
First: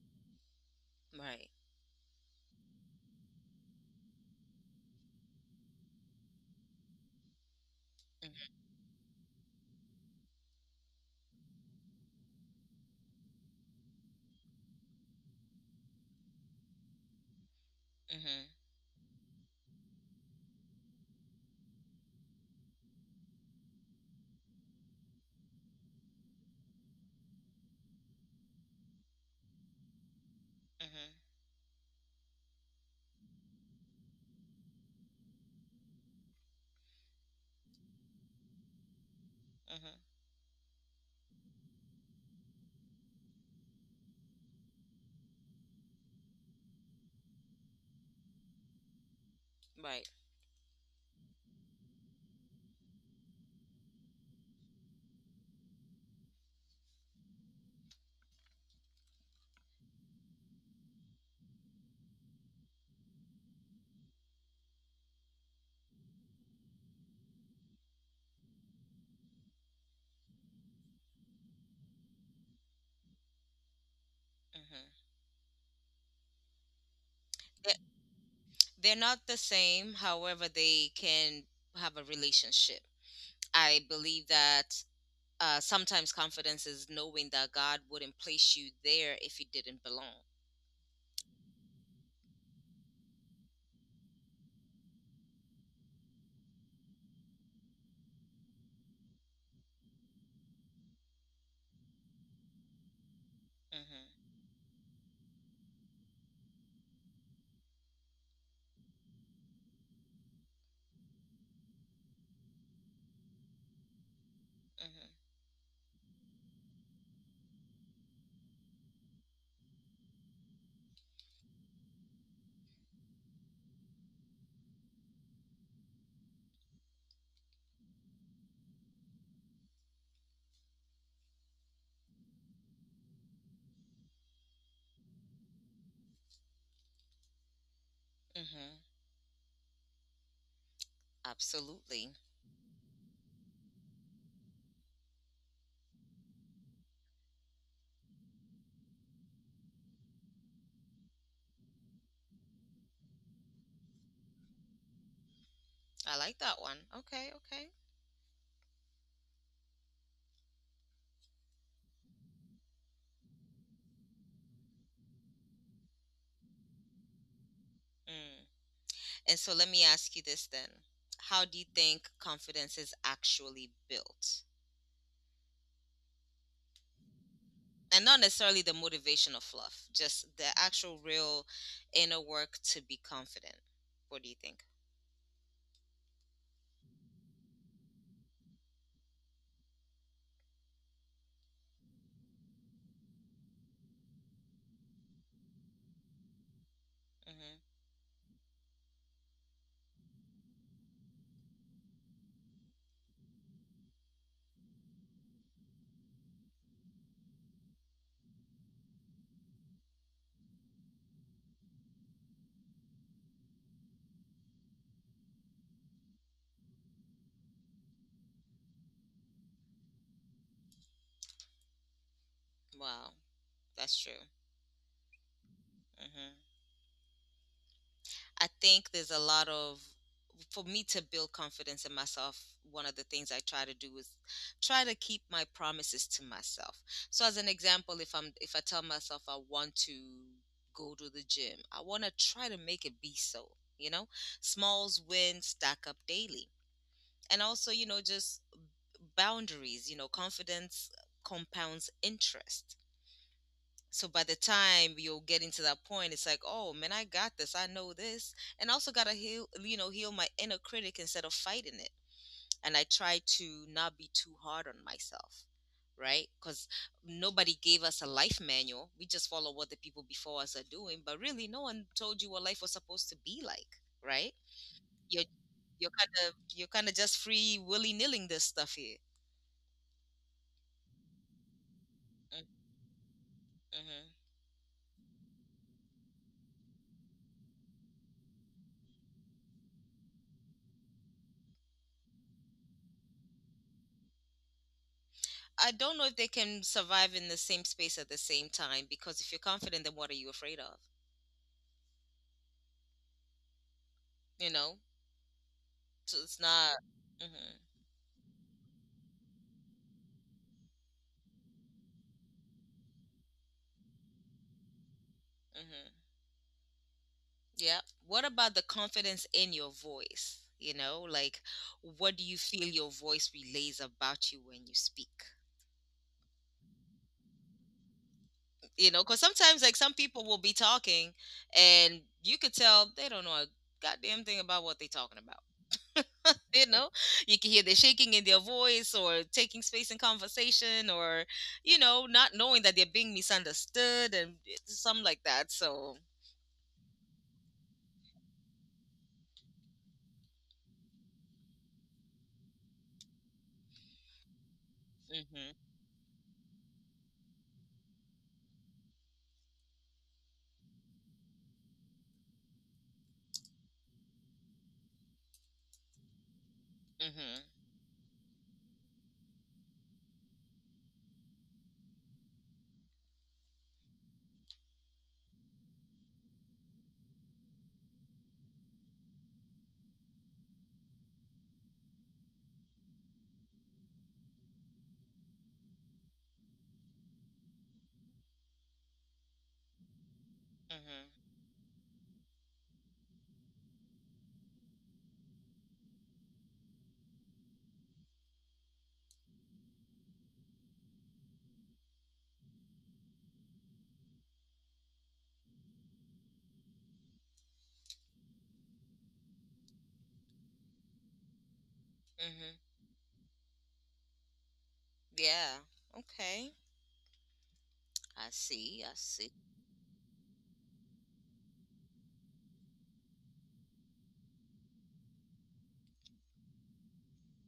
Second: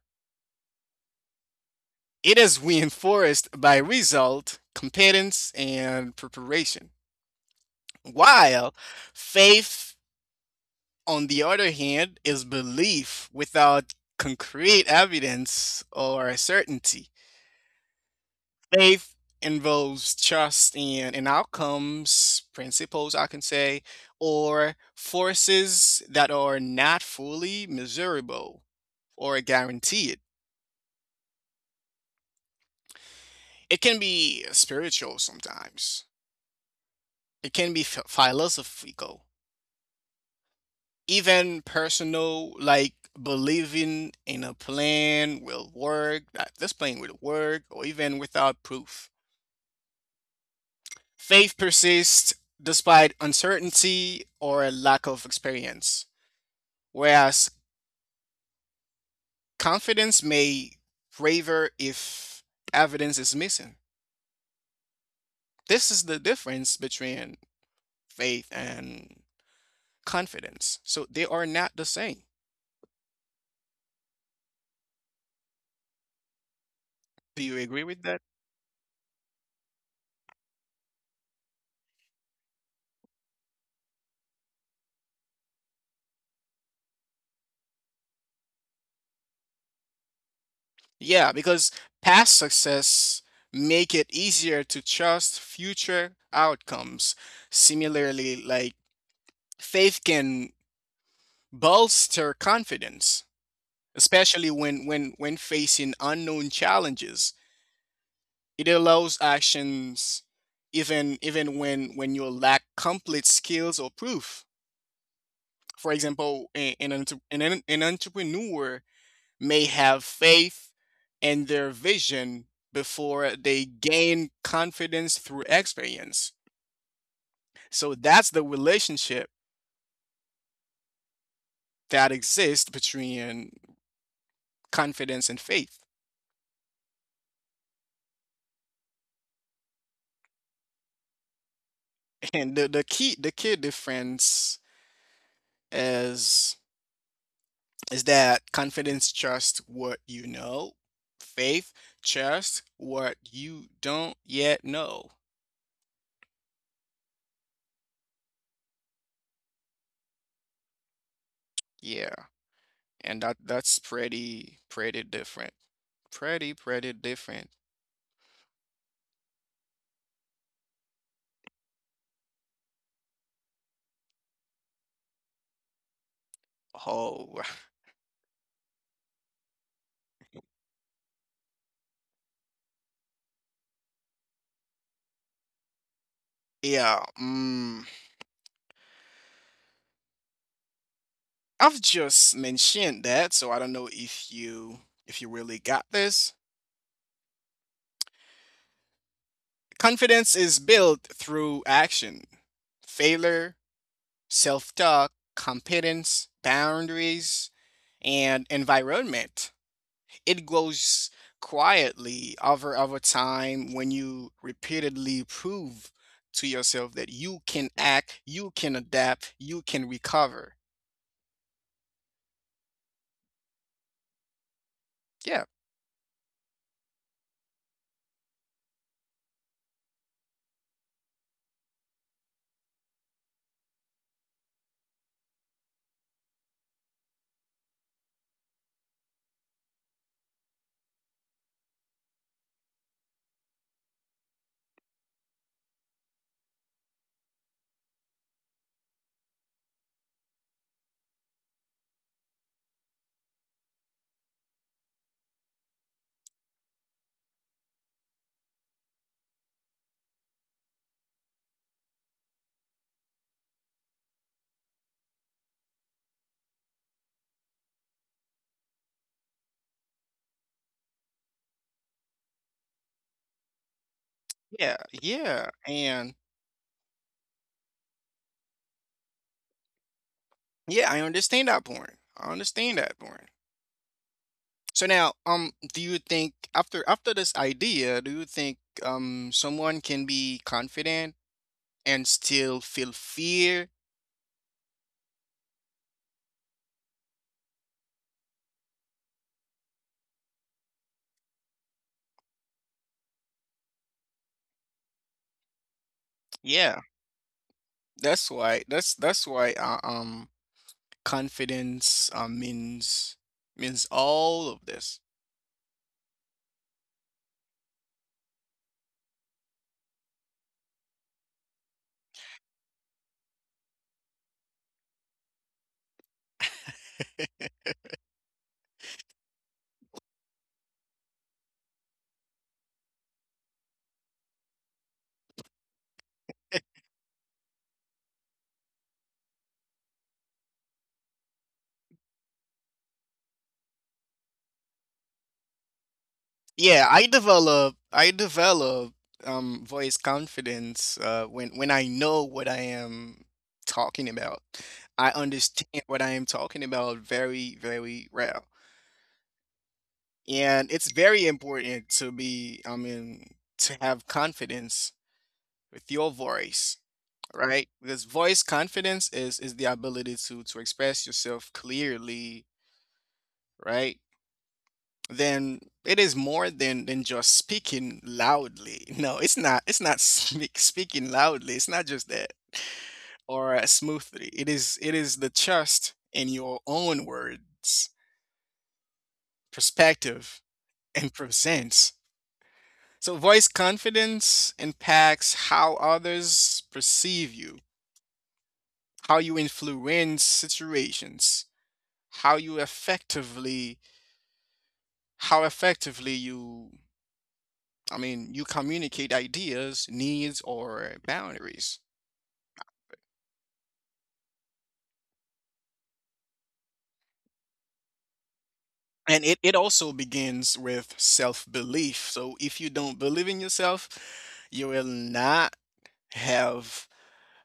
A: Right.
B: It is reinforced by result, competence, and preparation.
A: Mhm.
B: While faith, on the other hand, is belief without concrete evidence or certainty.
A: Mhm.
B: Faith involves trust in outcomes, principles, I can say, or forces that are not fully measurable or guaranteed.
A: Mhm.
B: It can be spiritual sometimes. It can be philosophical,
A: Mhm.
B: even personal, like believing in a plan will work, or even without proof,
A: Right.
B: faith persists despite uncertainty or a lack of experience, whereas confidence may waver if evidence is missing. This is the difference between faith and confidence, so they are not the same.
A: Mhm.
B: Do you
A: They're,
B: agree with that?
A: they're not the same. However, they can have a relationship. I believe that, uh, sometimes confidence is knowing that God wouldn't place you there if you didn't belong.
B: Yeah, because past success make it easier to trust future outcomes. Similarly, like, faith can bolster confidence,
A: Mhm.
B: especially when facing unknown challenges. It allows actions even when you lack complete skills or proof.
A: Mhm.
B: For example, an entrepreneur may have faith in their vision before they gain confidence through experience. So that's the relationship that exists between confidence and faith.
A: Mhm. Absolutely.
B: And the key difference is is that confidence trusts what you know. Faith trusts what you don't yet know.
A: I like that one. Okay. Okay.
B: Yeah. And that's pretty different. Pretty different.
A: Mm. And so let me ask you this then: how do you think confidence is actually built?
B: Oh.
A: And not necessarily the motivational fluff, just the actual real inner work to be confident. What do you think?
B: Yeah, I've just mentioned that, so I don't know if you really got this.
A: Hmm.
B: Confidence is built through action. Failure, self-talk, competence, boundaries, and environment. It grows quietly over time when you repeatedly prove to yourself that you can act, you can adapt, you can recover.
A: Wow, that's true.
B: Yeah,
A: Hmm. I think there's a lot of, for me to build confidence in myself. One of the things I try to do is try to keep my promises to myself. So, as an example, if I tell myself I want to go to the gym, I want to try to make it be so. You know, smalls wins stack up daily, and also, you know, just boundaries, you know, confidence compounds interest. So by the time you'll get into that point, it's like, oh man, I got this. I know this. And I also gotta heal, you know, heal my inner critic instead of fighting it. And I try to not be too hard on myself, right? Because nobody gave us a life manual. We just follow what the people before us are doing, but really, no one told you what life was supposed to be like, right?
B: yeah,
A: You're
B: yeah.
A: you're
B: And
A: kind of you're kind of just free willy nilling this stuff here.
B: yeah, I understand that point. I understand that point.
A: Mm-hmm.
B: So now, do you think after this idea, do you think someone can be confident and still feel fear?
A: I don't know if they can survive in the same space at the same time, because if you're confident, then what are you afraid of? You know, so it's not.
B: Yeah,
A: Hmm.
B: that's why. That's why confidence means means all of this.
A: Hmm. Yeah. What about the confidence in your voice? You know, like, what do you feel your voice relays about you when you speak? You know, because sometimes like some people will be talking and you could tell they don't know a goddamn thing about what they're talking about, you know. You can hear the shaking in their voice, or taking space in conversation, or, you know, not knowing that they're being misunderstood, and some like that. So,
B: Yeah, I develop voice confidence when I know what I am talking about. I
A: mm-hmm,
B: understand what I am talking about very, very well. And it's very important to be, I mean, to have confidence with your voice,
A: mm-hmm,
B: right? Because voice confidence is the ability to express yourself clearly, right? Then it is more than just speaking loudly. No, it's not. It's not speaking loudly. It's not just that or smoothly. It is the trust in your own words, perspective, and
A: mm-hmm,
B: presence. So voice confidence impacts how others perceive you, how you influence situations, how you effectively how effectively you, I mean, you communicate ideas, needs, or boundaries.
A: mm-hmm. Yeah. Okay. I see, I
B: And
A: see.
B: it also begins with self belief. So if you don't believe in yourself, you will not have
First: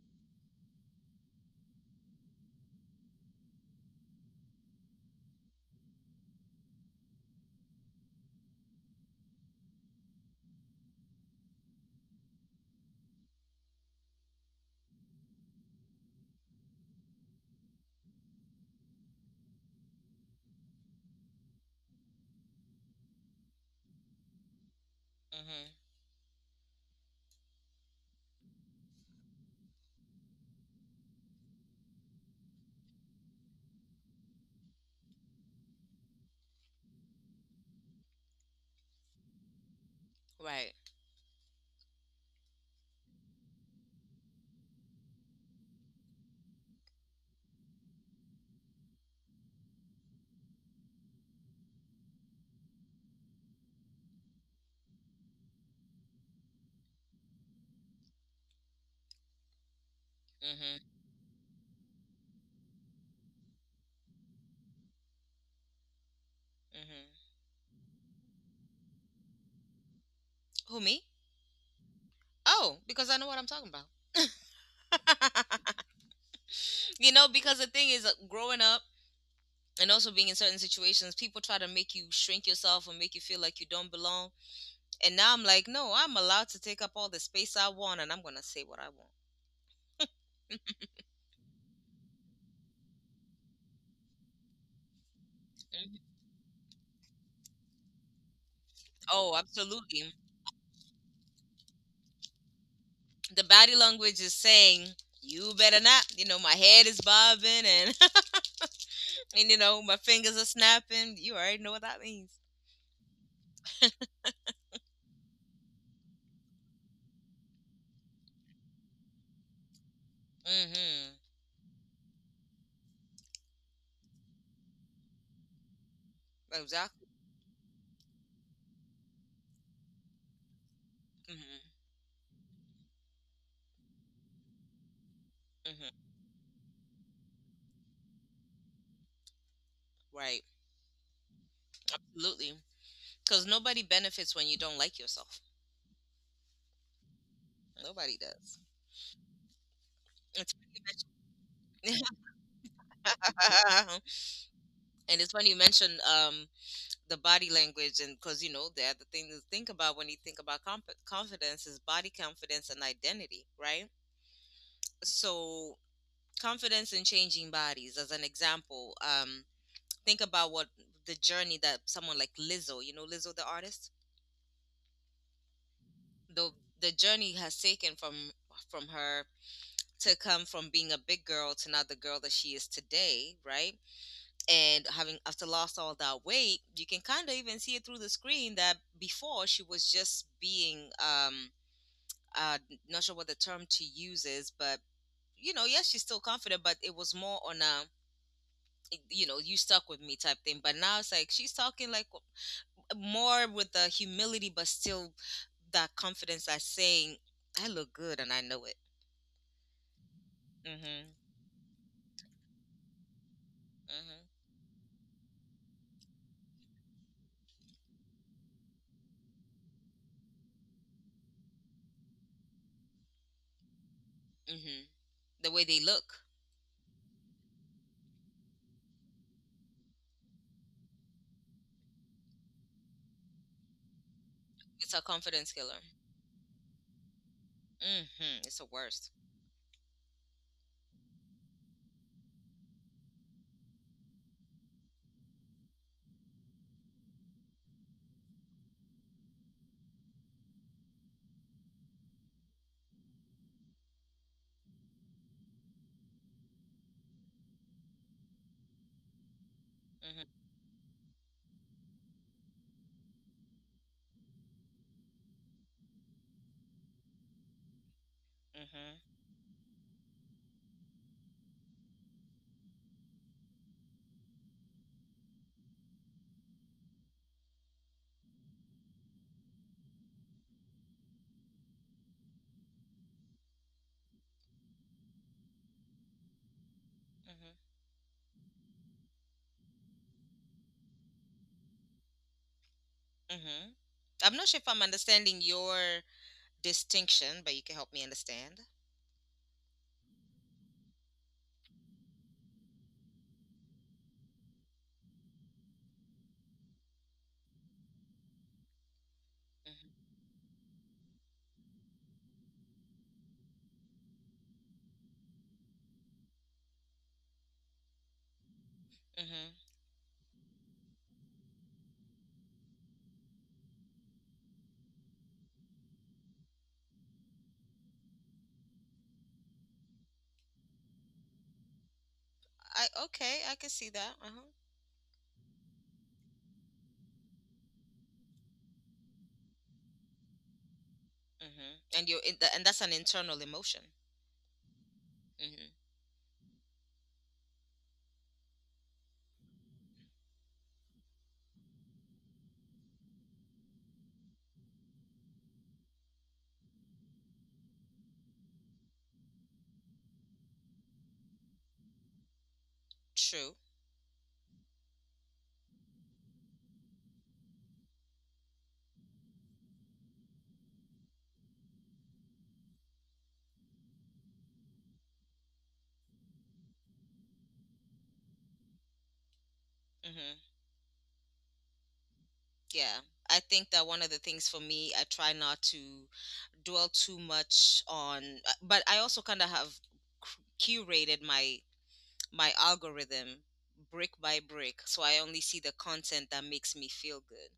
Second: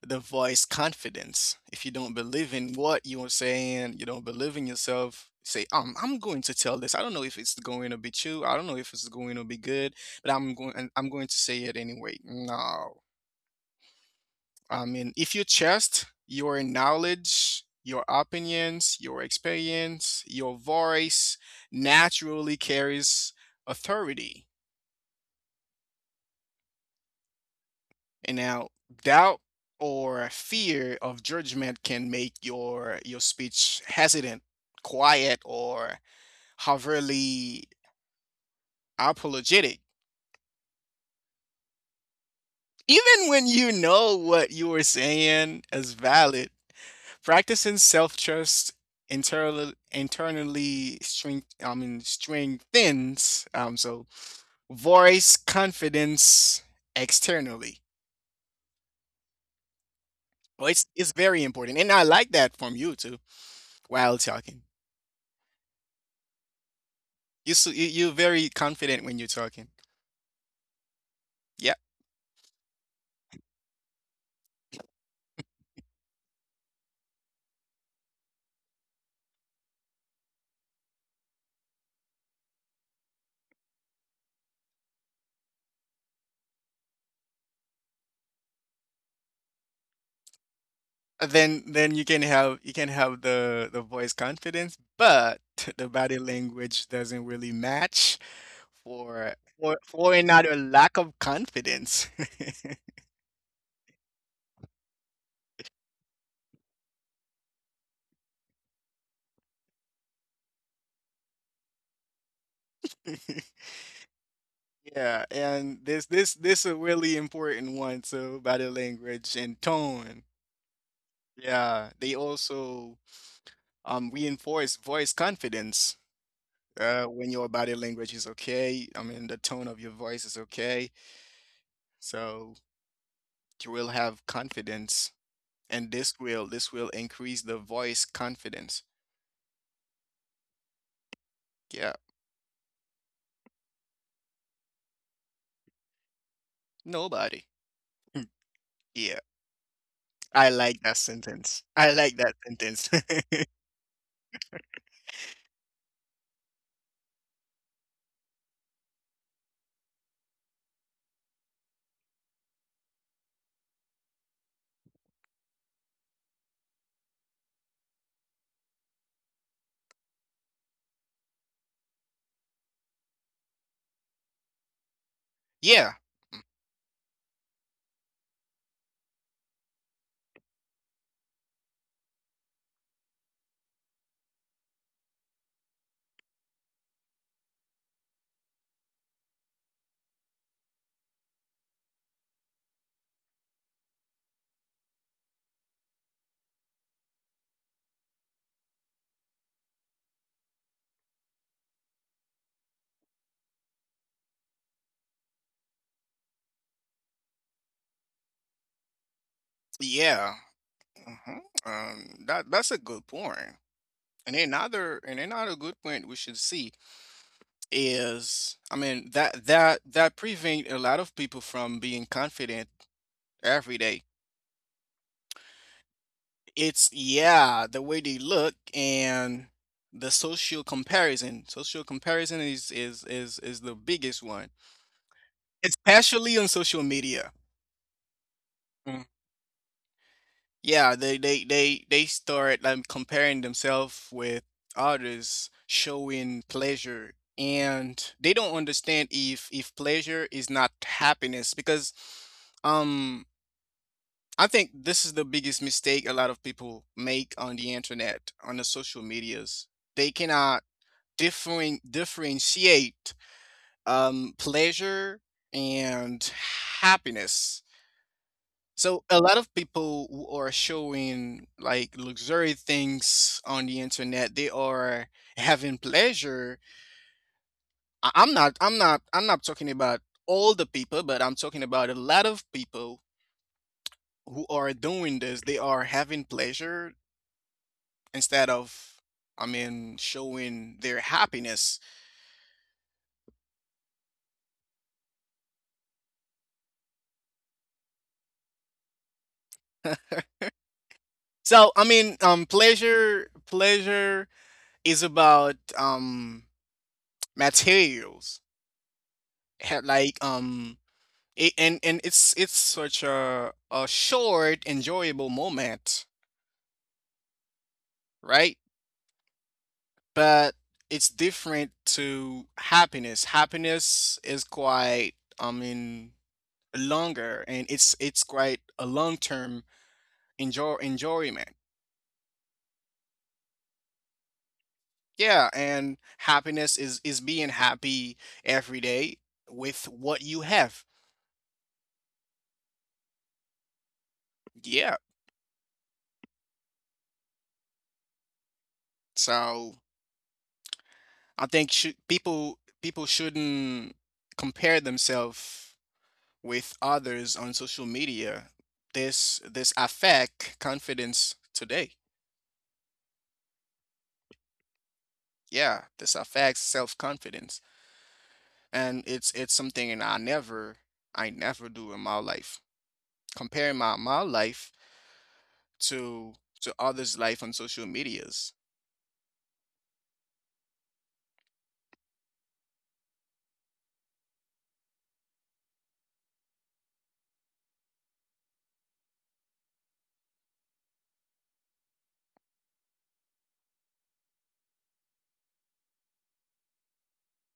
B: the voice confidence. If you don't believe in what you're saying, you don't believe in yourself, say, I'm going to tell this. I don't know if it's going to be true. I don't know if it's going to be good, but I'm going to say it anyway. No. I mean, if you trust your knowledge, your opinions, your experience, your voice naturally carries authority.
A: Mm-hmm.
B: And now, doubt or fear of judgment can make your speech hesitant, quiet, or overly apologetic.
A: Right.
B: Even when you know what you were saying is valid, practicing self-trust internally strengthens, so voice confidence externally. Well, it's
A: Mm-hmm,
B: it's very important, and I like that from you too. While talking,
A: mm-hmm.
B: you're very confident when you're talking.
A: Who, me?
B: Yeah.
A: Oh, because I know what I'm talking about. You know, because the thing is, growing up and also being in certain situations, people try to make you shrink yourself or make you feel like you don't belong. And now I'm like, no, I'm allowed to take up all the space I want, and I'm going to say what I want.
B: Then, then you can have the voice confidence, but the
A: Mhm.
B: body language doesn't really match for
A: Oh,
B: for
A: absolutely.
B: another lack of confidence.
A: The body language is saying, you better not. You know, my head is bobbing, and and you know, my fingers are snapping. You already know what that means.
B: Yeah, and this a really important one. So body language and tone.
A: Mm-hmm.
B: Yeah, they also reinforce voice confidence.
A: Exactly.
B: When your body language is okay, I mean the tone of your voice is okay,
A: Mm-hmm.
B: so you will have confidence. And
A: Mm-hmm.
B: this will increase the voice confidence.
A: Right.
B: Yeah.
A: Absolutely. Because nobody benefits when you don't like yourself.
B: Nobody.
A: Nobody
B: Hmm.
A: does.
B: Yeah. I
A: It's funny you
B: like that sentence.
A: mention-
B: I like that sentence.
A: And it's funny you mentioned the body language, and because the other thing to think about when you think about confidence is body confidence and identity, right? So confidence in changing bodies as an example. Think about what the journey that someone like Lizzo, Lizzo the artist,
B: Yeah,
A: the the journey has taken from her to come from being a big girl to now the girl that she is today, right? And having after lost all that weight, you can kind of even see it through the screen that before she was just being uh not sure what the term to use is, but yes, she's still confident, but it was more on a, you stuck with me type thing. But now it's like she's talking like more with the humility, but still that confidence that's saying, "I look good and I know it."
B: yeah.
A: Mm-hmm.
B: Hmm. That that's a good point. And
A: Mm-hmm.
B: another, and another good point we should see is, I mean, that that prevent a lot of people from being confident every day.
A: Mm-hmm. The way they look.
B: It's yeah, the way they look and the social comparison. Social comparison is the biggest one,
A: It's a confidence killer.
B: especially on social media.
A: Mm-hmm. It's the
B: Mm.
A: worst.
B: Yeah, they start like comparing themselves with others, showing pleasure, and they don't understand if pleasure is not happiness because um I think this is the biggest mistake a lot of people make on the internet, on the social medias. They
A: Mm-hmm.
B: cannot differentiate pleasure and happiness. So
A: Mm-hmm.
B: a lot of people who are showing like luxury things on the internet, they are having pleasure. I'm not talking about all the people, but I'm talking about a lot of people who are doing this. They are having pleasure
A: Mm-hmm.
B: instead of, I mean, showing their happiness.
A: Mm-hmm. I'm not sure if I'm understanding your distinction, but you can help me understand.
B: So I mean, pleasure is about materials.
A: Mm-hmm.
B: Like, it, and it's such a short enjoyable moment, right?
A: Mm-hmm.
B: But it's different to happiness. Happiness is quite, I mean, longer, and it's quite a long-term enjoyment.
A: I Okay, I can see that. Uh-huh.
B: Yeah, and happiness is being happy every day with what you have.
A: Mm-hmm. And that's an internal emotion.
B: Yeah.
A: Mm-hmm.
B: So I think should people people shouldn't compare themselves with others on social media. This affect confidence today.
A: True.
B: Yeah, this affects self-confidence. And it's something that I never do in my life. Comparing my life to to others' life on social medias.
A: Mm-hmm. Yeah. I think that one of the things for me, I try not to dwell too much on, but I also kind of have curated my algorithm brick by brick, so I only see the content that makes me feel good.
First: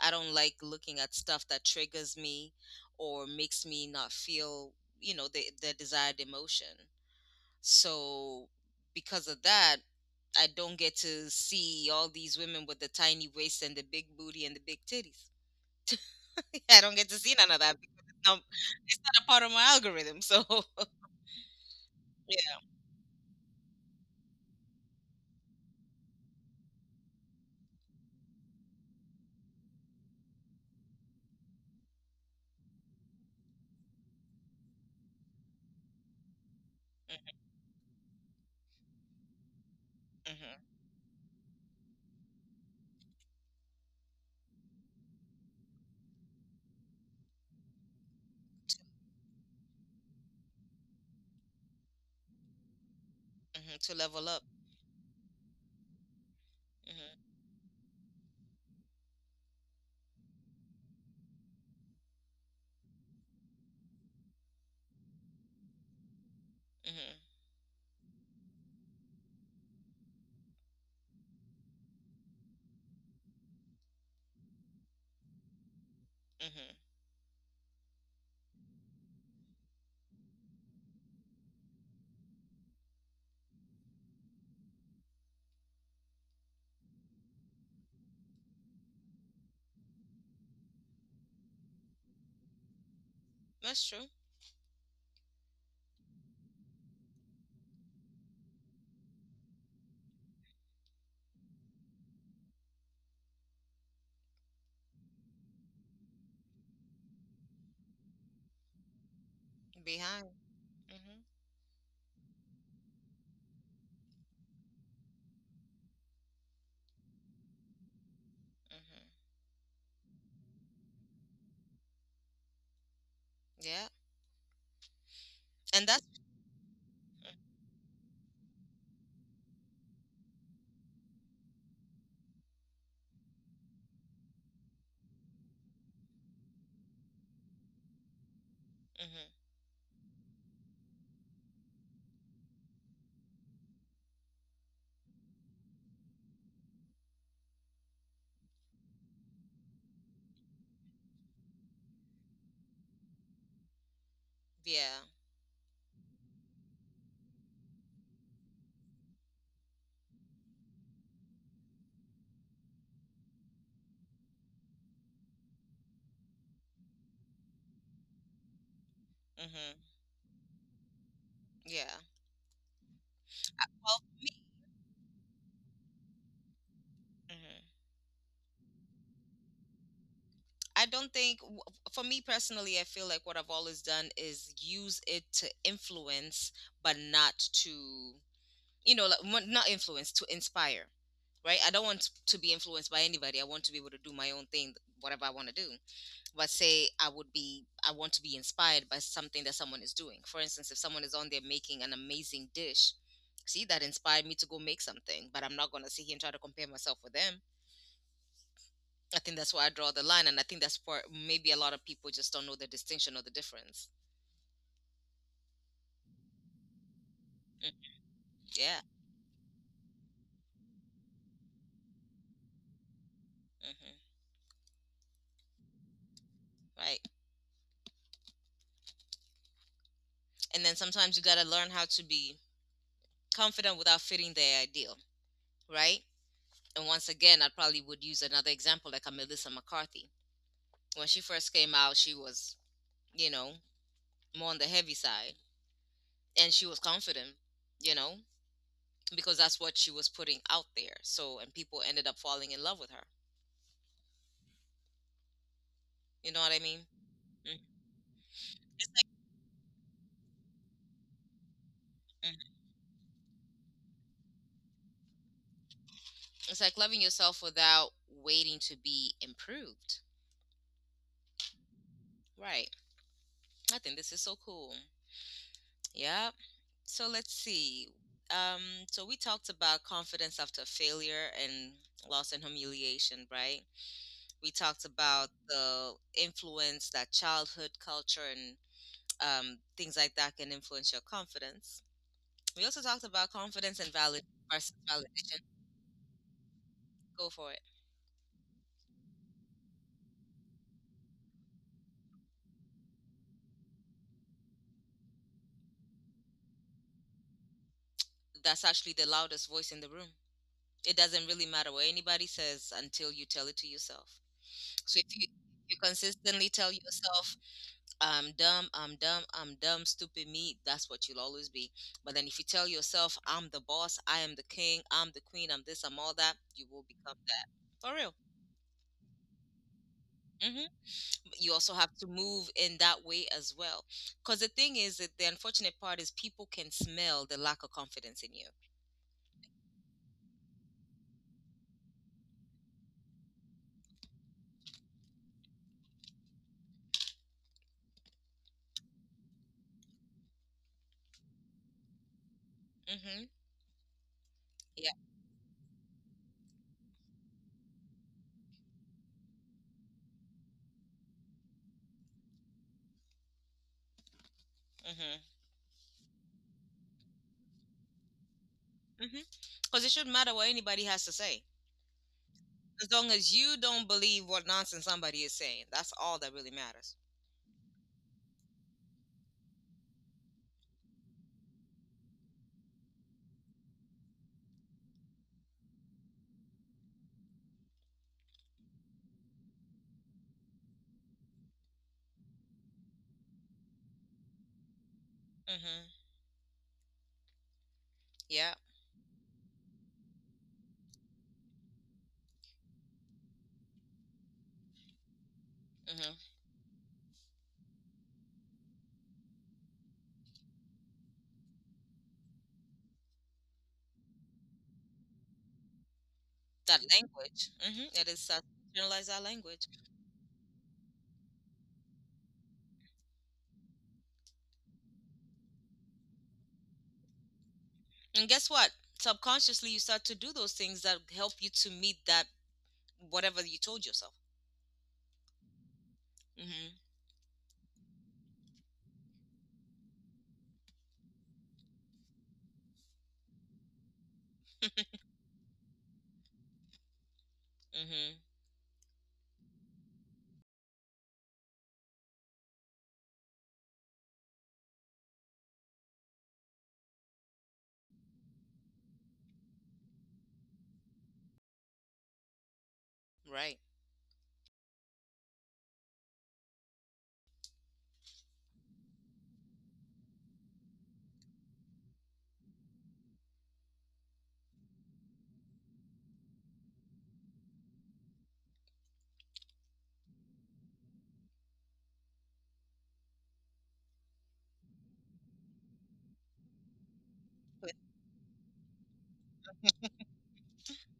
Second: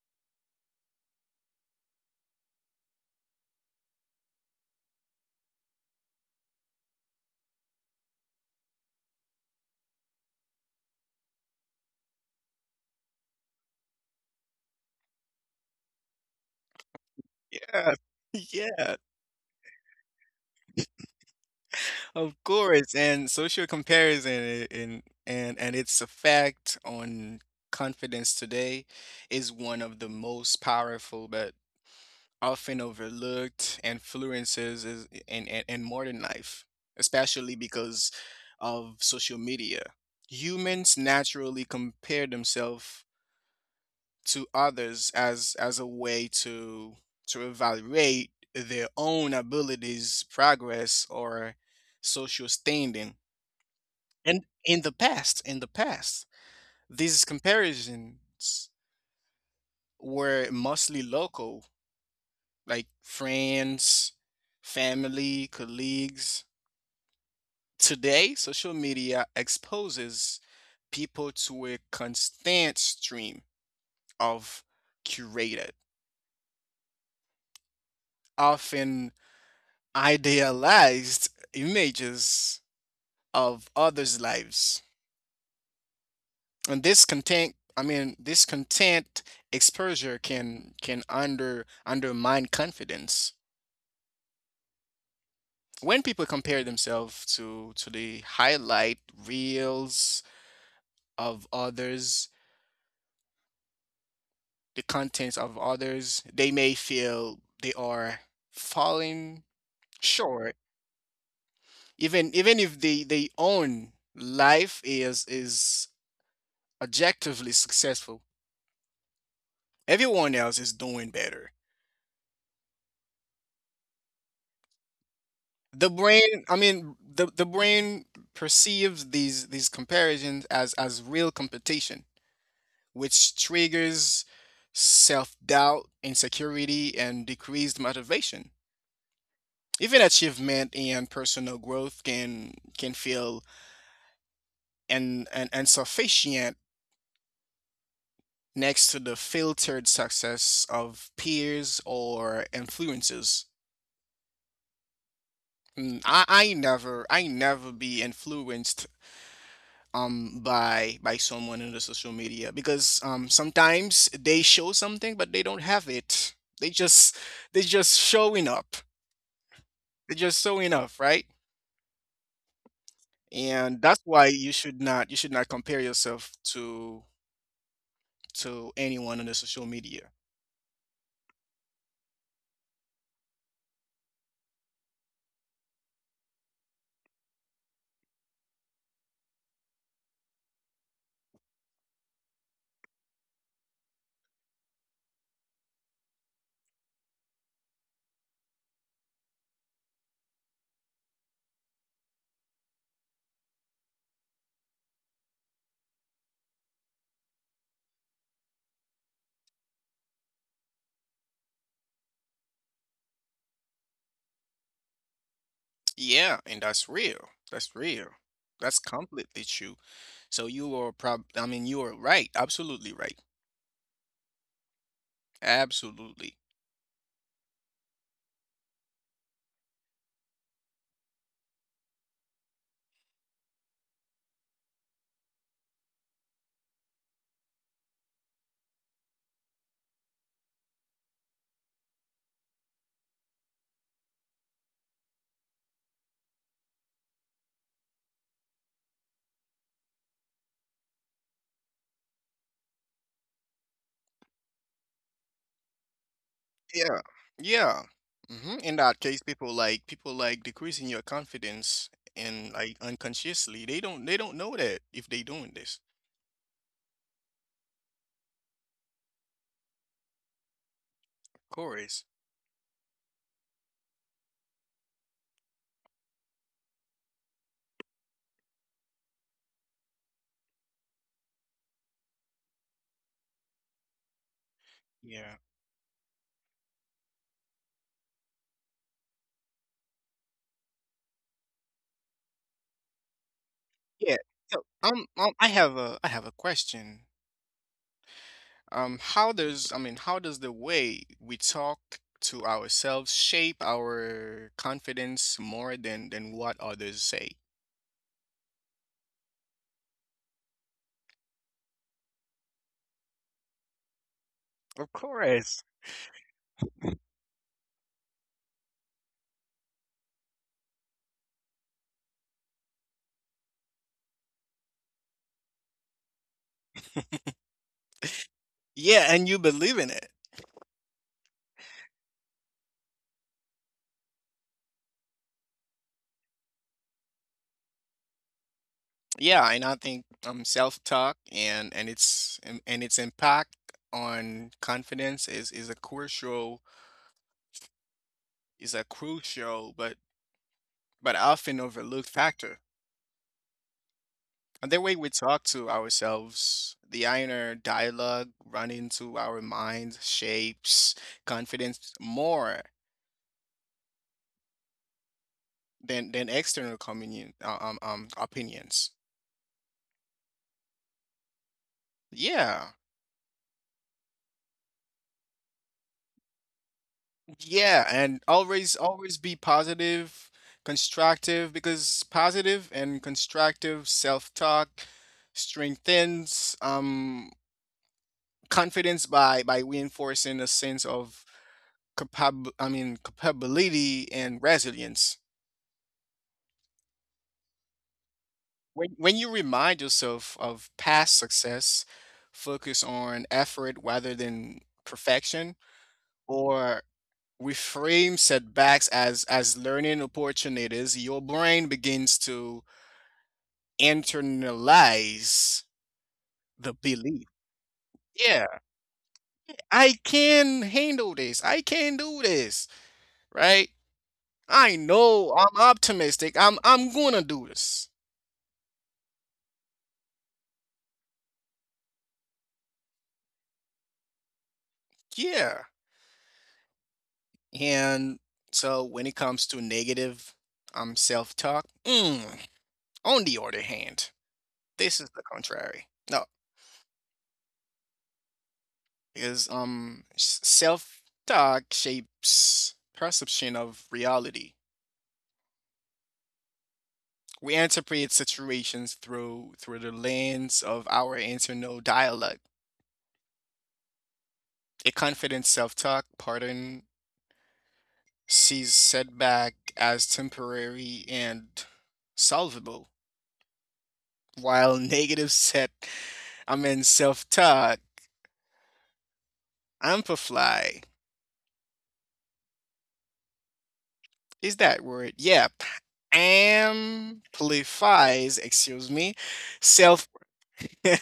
A: I don't like looking at stuff that triggers me or makes me not feel, the desired emotion. So because of that, I don't get to see all these women with the tiny waist and the big booty and the big titties. I don't get to see none of that
B: Yeah,
A: because it's not,
B: yeah,
A: it's not a part of my algorithm. So
B: of
A: yeah.
B: course. And social comparison and its effect on confidence today is one of the most powerful, but often overlooked and influences is, in and modern life,
A: Hmm.
B: especially because of social media.
A: Hmm.
B: Humans naturally compare themselves to others as a way to evaluate their own abilities, progress, or social standing.
A: To level
B: And
A: up.
B: in the past, these
A: Hmm.
B: comparisons were mostly local like friends, family, colleagues.
A: Hmm.
B: Today, social media exposes people to a constant stream of curated,
A: Hmm.
B: often idealized images of others' lives. And this content exposure can undermine confidence.
A: That's true.
B: When people compare themselves to the highlight reels, of others, the contents of others, they may feel they are falling
A: Behind.
B: short.
A: Hmm.
B: Even even if they they own life is objectively successful,
A: Hmm.
B: everyone else is doing better.
A: Yeah, and
B: The
A: that's.
B: brain, I mean, the the brain perceives these comparisons as real competition, which triggers self doubt, insecurity, and decreased motivation.
A: Mm-hmm.
B: Even achievement and personal growth can feel an insufficient next to the filtered success of peers or influences.
A: Yeah.
B: Mm, I never be influenced by someone in the social media because sometimes they show something but they don't have it. They just showing up.
A: Mm-hmm.
B: They just showing up, right?
A: Yeah.
B: And
A: Well,
B: that's
A: for
B: why
A: me,
B: you should not compare yourself to
A: hmm
B: anyone on the social media.
A: I don't think, for me personally, I feel like what I've always done is use it to influence, but not to, like, not influence, to inspire, right? I don't want to be influenced by anybody. I want to be able to do my own thing, whatever I want to do. But say I want to be inspired by something that someone is doing. For instance, if someone is on there making an amazing dish, see, that inspired me to go make something, but I'm not going to sit here and try to compare myself with them. I think that's where I draw the line. And I think that's where maybe a lot of people just don't know the distinction or the difference.
B: Yeah, and that's real.
A: Mm,
B: That's real. That's
A: yeah.
B: completely true. So you are prob, I mean, you are right. Absolutely right.
A: Hmm.
B: Absolutely.
A: Right. And then sometimes you got to learn how to be confident without fitting their ideal. Right. And once again, I probably would use another example like a Melissa McCarthy. When she first came out, she was, you know, more on the heavy side. And she was confident, you know, because that's what she was putting out there. So, and people ended up falling in love with her. You know what I mean?
B: Yeah.
A: Mm.
B: Yeah. Hmm. In that case, people like decreasing your confidence
A: It's,
B: and like unconsciously. They don't know that if they doing this.
A: it's like loving yourself without waiting to be improved.
B: Of course.
A: Right. I think this is so cool. Yeah. So let's see. Um, so we talked about confidence after failure and loss and humiliation, right? We talked about
B: Yeah.
A: the influence that childhood culture and things like that can influence your confidence. We also talked about confidence and
B: Yeah.
A: valid
B: So
A: versus validation.
B: I have a question.
A: Go for it.
B: How does the way we talk to ourselves shape our confidence more than what others say?
A: That's actually the loudest voice in the room. It doesn't really matter what anybody says until you tell it to yourself.
B: Of
A: So if you
B: course.
A: you consistently tell yourself, "I'm dumb, I'm dumb, I'm dumb, stupid me," that's what you'll always be. But then if you tell yourself, "I'm the boss, I am the king, I'm the queen, I'm this, I'm all that," you will become that for real.
B: Yeah, and you believe in it.
A: Hmm. You also have to move in that way as well, because the thing is that the unfortunate part is people can smell the lack of confidence in you.
B: Yeah, and I think self-talk and and its impact on confidence is a crucial is a crucial but but often overlooked factor.
A: Hmm.
B: And the
A: Yeah.
B: way we talk to ourselves, the inner dialogue running through our minds shapes confidence more
A: Mm-hmm.
B: than external communion opinions.
A: Mm-hmm. Because it shouldn't matter what anybody has to say,
B: Yeah.
A: as long as you don't believe what nonsense somebody is saying, that's all that really matters.
B: Yeah, and always be positive, constructive because positive and constructive self-talk strengthens confidence by reinforcing a sense of capability and resilience.
A: Hmm. Yeah.
B: When you remind yourself of past success, focus on effort rather than perfection,
A: Hmm.
B: or reframe setbacks as learning opportunities, your brain begins to internalize the
A: That
B: belief.
A: language. Hmm. It is that.
B: Yeah,
A: Generalize that language.
B: I can handle this. I can do this, right? I know I'm optimistic. I'm gonna do this.
A: And guess what, subconsciously you start to do those things that help you to meet that, whatever you told yourself.
B: Yeah.
A: Hmm.
B: And so when it comes to negative self talk, on the other hand, this is the contrary. No,
A: Hmm.
B: because self talk shapes perception of reality. We interpret situations through the lens of our internal dialogue.
A: Right.
B: A confident self talk pattern sees setback as temporary and solvable, while negative set I mean self talk amplify. Is that word? Yeah. Amplifies, excuse me, self.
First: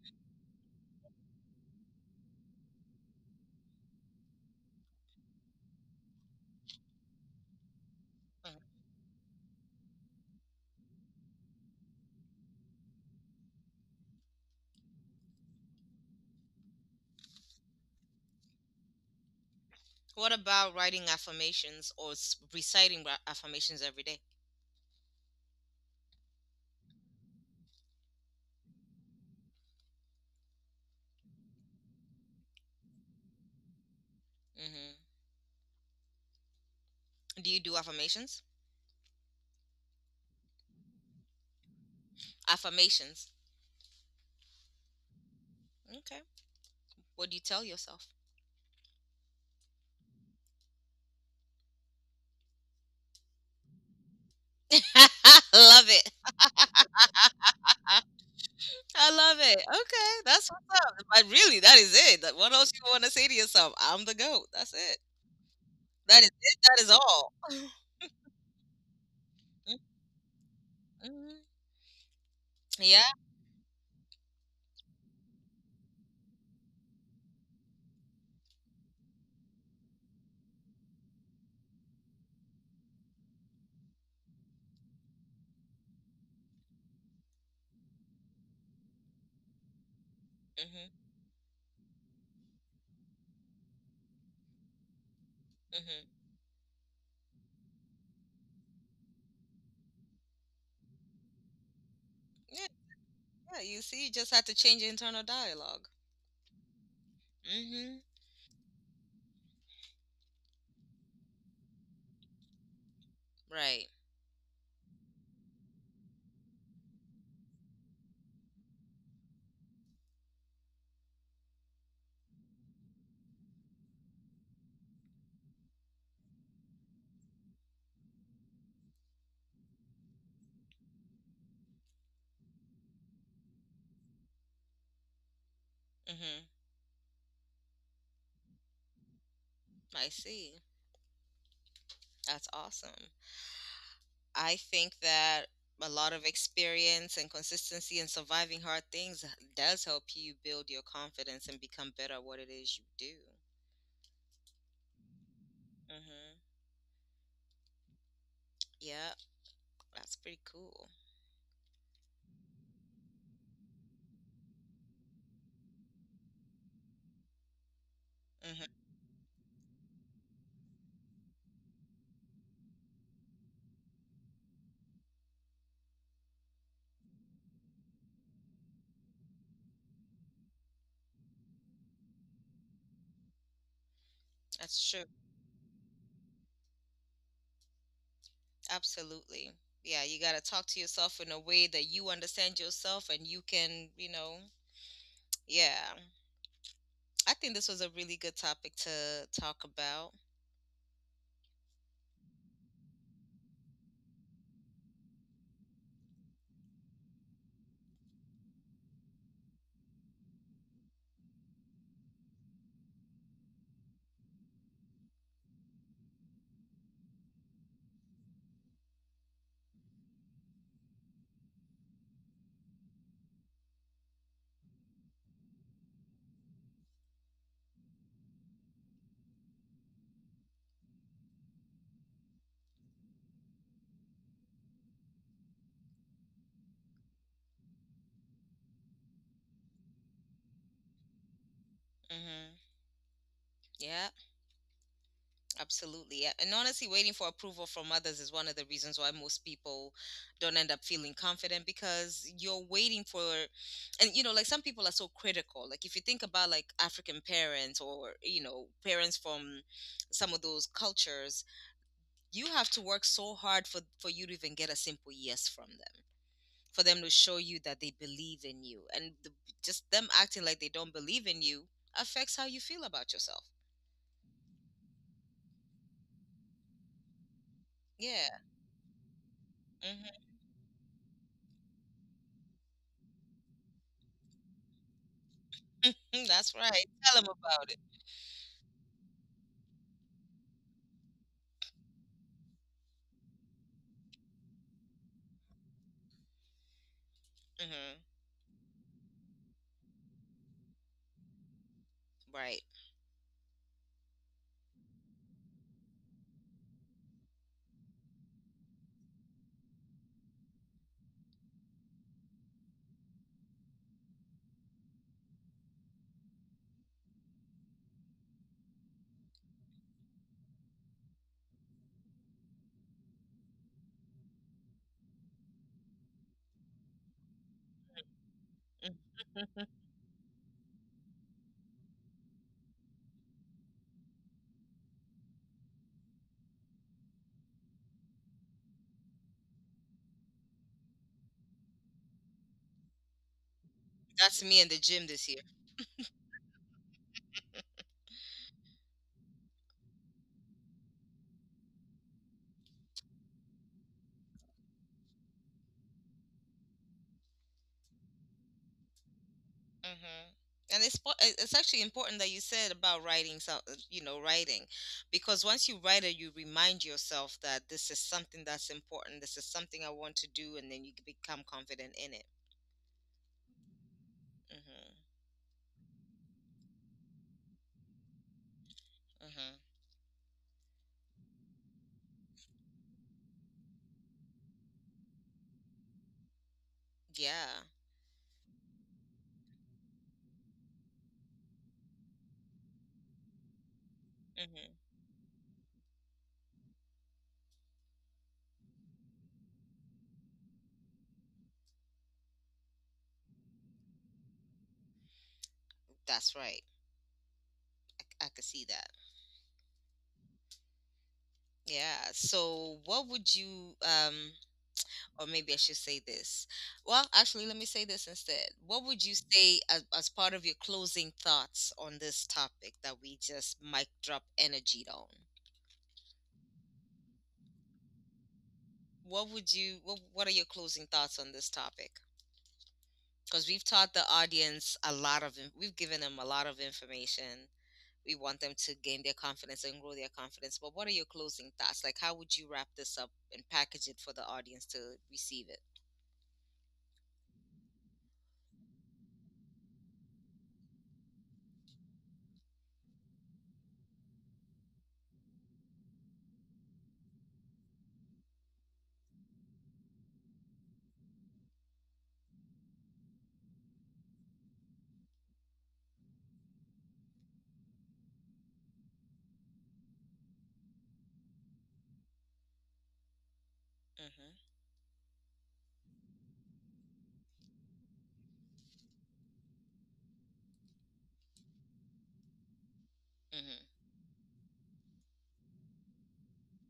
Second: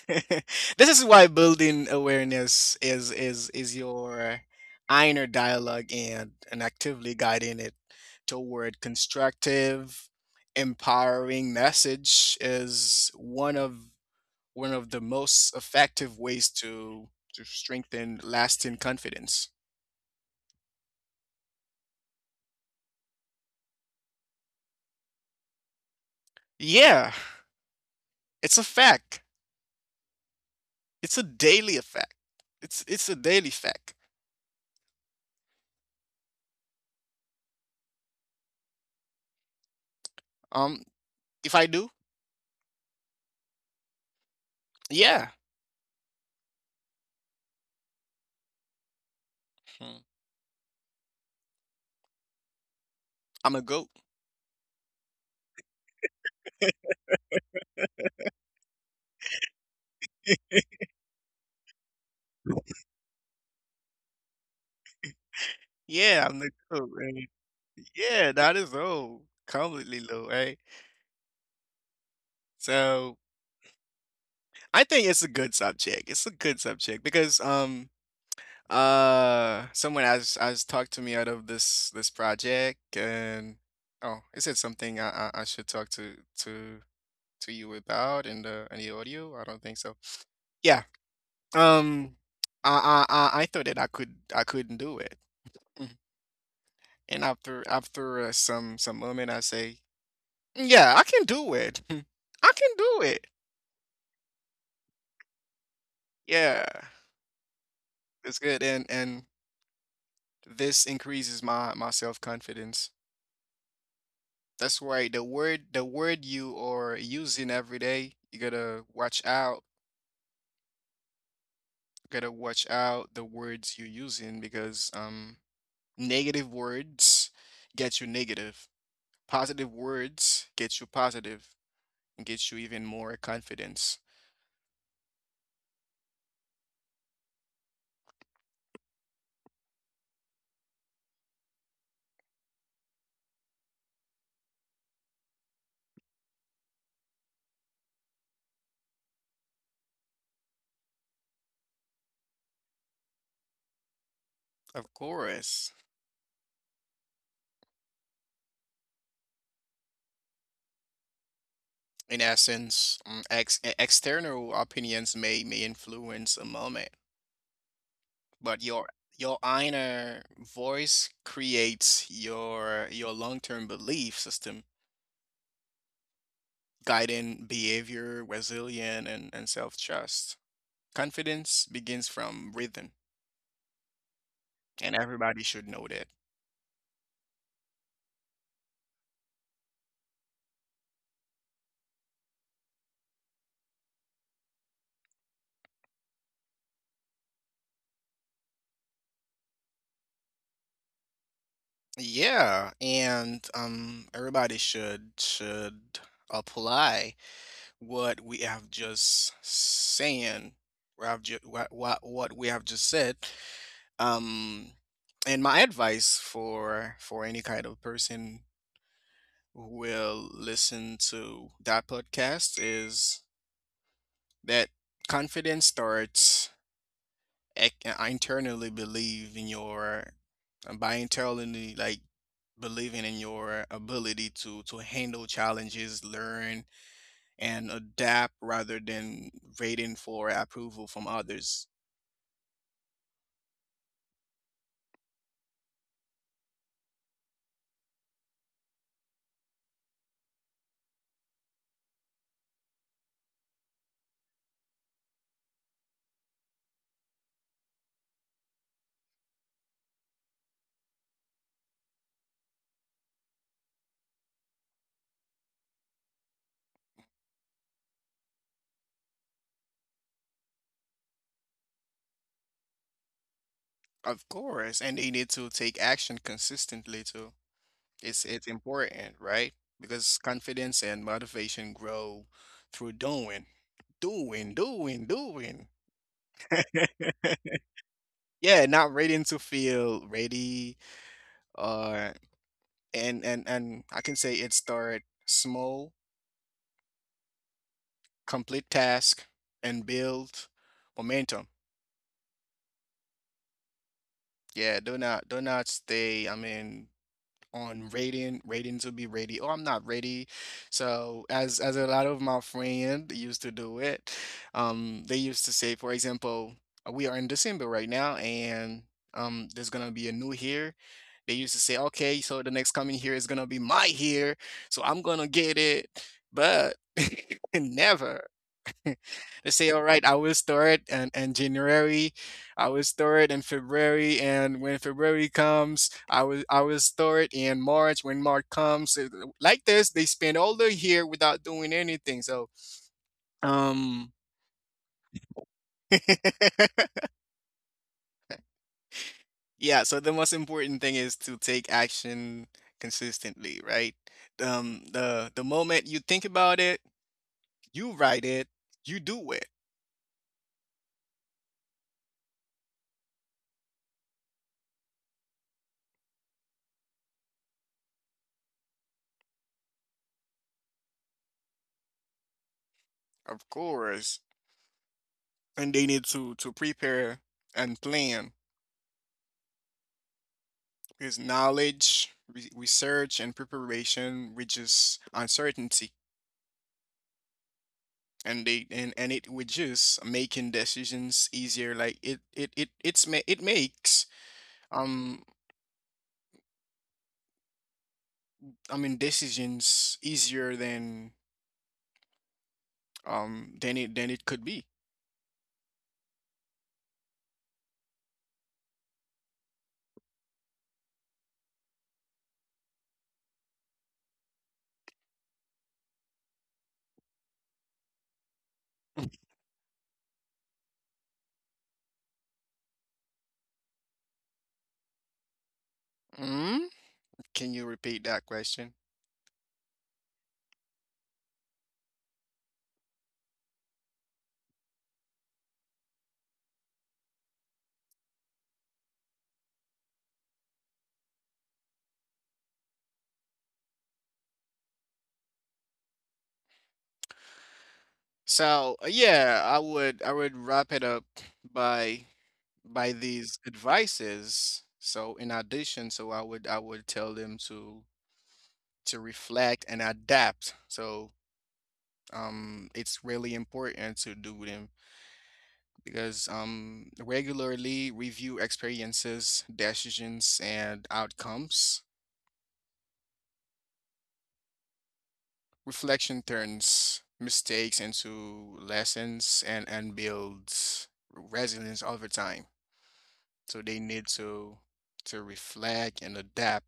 B: This is why building awareness is your inner dialogue and actively guiding it toward constructive, empowering message is one of the most effective ways to strengthen lasting confidence.
A: What about writing affirmations or reciting affirmations every day?
B: Yeah, it's a fact. It's a daily effect. It's a daily fact.
A: Mm-hmm. Do you do affirmations?
B: Um, if I do,
A: Affirmations.
B: yeah,
A: Okay. What do you tell yourself?
B: hmm, I'm a goat.
A: I love it. I, I love it. Okay, that's what's up. But really, that is it. What else you want to say to yourself? I'm the goat. That's it. That
B: Yeah,
A: is
B: I'm the
A: it. That
B: goat.
A: is
B: Right?
A: all.
B: Yeah, that is old, completely low, right?
A: Mm-hmm. Yeah.
B: So I think it's a good subject. It's a good subject because someone has talked to me out of this project, and oh, is it something I should talk to you about in the audio? I don't think so. Yeah.
A: Mm-hmm.
B: Um, I thought that I couldn't do it. Mhm.
A: Mm-hmm.
B: And after some moment, I say, "Yeah, I can do it. I
A: Yeah.
B: can do it.
A: Yeah. You see, you just had to change your internal dialogue.
B: Yeah,
A: Mm-hmm.
B: it's good." And this increases my my self-confidence.
A: Right.
B: That's why the word you are using every day, you gotta watch out. Gotta watch out the words you're using because negative words get you negative. Positive words get you positive. And gives you even more confidence.
A: Mm-hmm. I see. That's awesome. I think that a lot of experience and consistency and surviving hard things does help you build your confidence and become better at what it is you do.
B: Of course.
A: Mm-hmm. Yeah, that's pretty cool.
B: In essence, external opinions may influence a moment, but
A: Mm-hmm.
B: your inner voice creates your long-term belief system, guiding behavior, resilience, and self-trust. Confidence begins from within,
A: That's
B: and
A: true.
B: everybody should know that.
A: Absolutely. Yeah, you got to talk to yourself in a way that you understand yourself and you can, you know, yeah. I think this was a really good topic to talk about.
B: Yeah, and everybody should apply what we have just saying, what I've ju- what we have just said. Um, and my advice for any kind of person who will listen to that podcast is that confidence starts ec- I internally believe in your by internally like believing in your ability to handle challenges, learn and adapt rather than waiting for approval from others.
A: Mm-hmm. Yeah. Absolutely. And honestly, waiting for approval from others is one of the reasons why most people don't end up feeling confident because you're waiting for, and like some people are so critical. Like if you think about like African parents or, parents from some of those cultures, you have to work so hard for, you to even get a simple yes from them, for them to show you that they believe in you. And the, just them acting like they don't believe in you affects how you feel about yourself.
B: Of course, and they need to take action consistently too. It's
A: Yeah.
B: it's important, right? Because
A: Hmm.
B: confidence and motivation grow through doing.
A: That's right. Tell them about it.
B: Yeah, not waiting to feel ready. Uh, and I can say it start small,
A: Mhm.
B: complete task and build momentum.
A: Right.
B: Yeah, do not stay, I mean on rating to be ready, oh I'm not ready. So as a lot of my friend used to do it, they used to say, for example, we are in december right now, and there's gonna be a new year. They used to say, okay, so the next coming year is gonna be my year, so I'm gonna get it. But never. They
A: Mhm.
B: say, all right, I will store it in January, I will store it in February, and when February comes, I will store it in March. When March comes, like this, they spend all the year without doing anything. So, um,
A: That's me in the gym this year.
B: yeah. So the most important thing is to take action consistently, right? The moment you think about it, you write it, you do it.
A: Mhm. And it's actually important that you said about writing so you know, writing, because once you write it, you remind yourself that this is something that's important. This is something I want to do, and then you can become confident in it.
B: Of course.
A: Mm-hmm.
B: And they need to prepare and plan
A: Mm-hmm.
B: because knowledge, re research, and preparation reduce uncertainty,
A: Yeah.
B: and they and it reduce making decisions easier. Like it it's ma it makes
A: Mm-hmm.
B: um I mean decisions easier than it could be.
A: That's right. I could see that. Yeah. So, what would you or maybe I should say this. Well, actually, let me say this instead. What would you say as, part of your closing thoughts on this topic that we just mic drop energied on?
B: Mm? Can you repeat that question?
A: What would you? What are your closing thoughts on this topic? Because we've taught the audience a lot of, we've given them a lot of information. We want them to gain their confidence and grow their confidence. But what are your closing thoughts? Like, how would you wrap this up and package it for the audience to receive it?
B: So, yeah, I would wrap it up by by these advices. So in addition, so I would tell them to reflect and adapt. So it's really important to do them because regularly review experiences, decisions and outcomes.
A: Mhm.
B: Reflection turns mistakes into lessons and builds resilience over time. So
A: Mhm.
B: they need to reflect and adapt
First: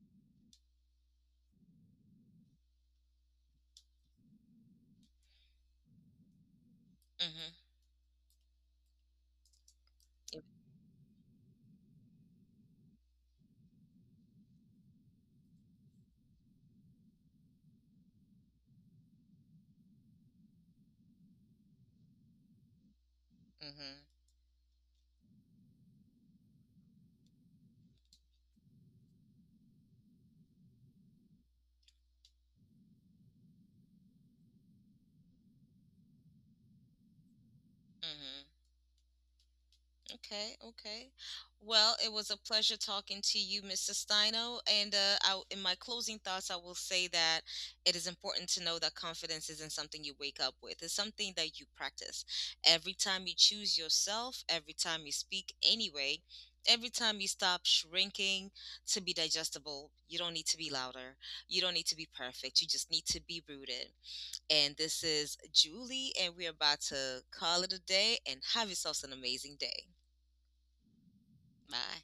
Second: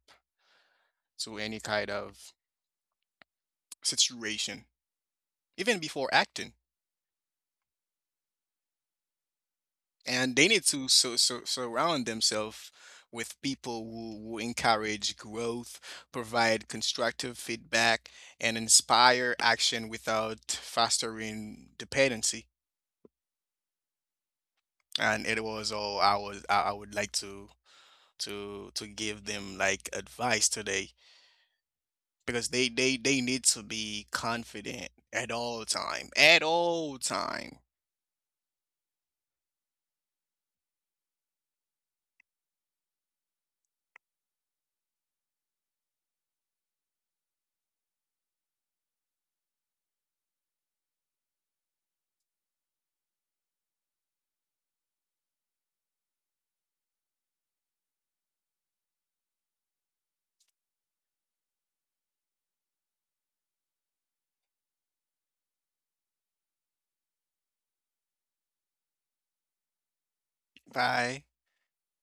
B: to any kind of situation, even before acting.
A: Mhm.
B: And they need to surround themselves with people who encourage growth, provide constructive feedback, and inspire action without fostering dependency.
A: Mhm.
B: And it was all I was I would like to give them like advice today because they need to be confident at all time.
A: Mhm. Okay, okay. Well, it was a pleasure talking to you, Mr. Steino. And I, in my closing thoughts, I will say that it is important to know that confidence isn't something you wake up with, it's something that you practice. Every time you choose yourself, every time you speak anyway, every time you stop shrinking to be digestible, you don't need to be louder. You don't need to be perfect. You just need to be rooted. And this is Julie, and we're about to call it a day and have yourselves an amazing day.
B: Bye.
A: Bye.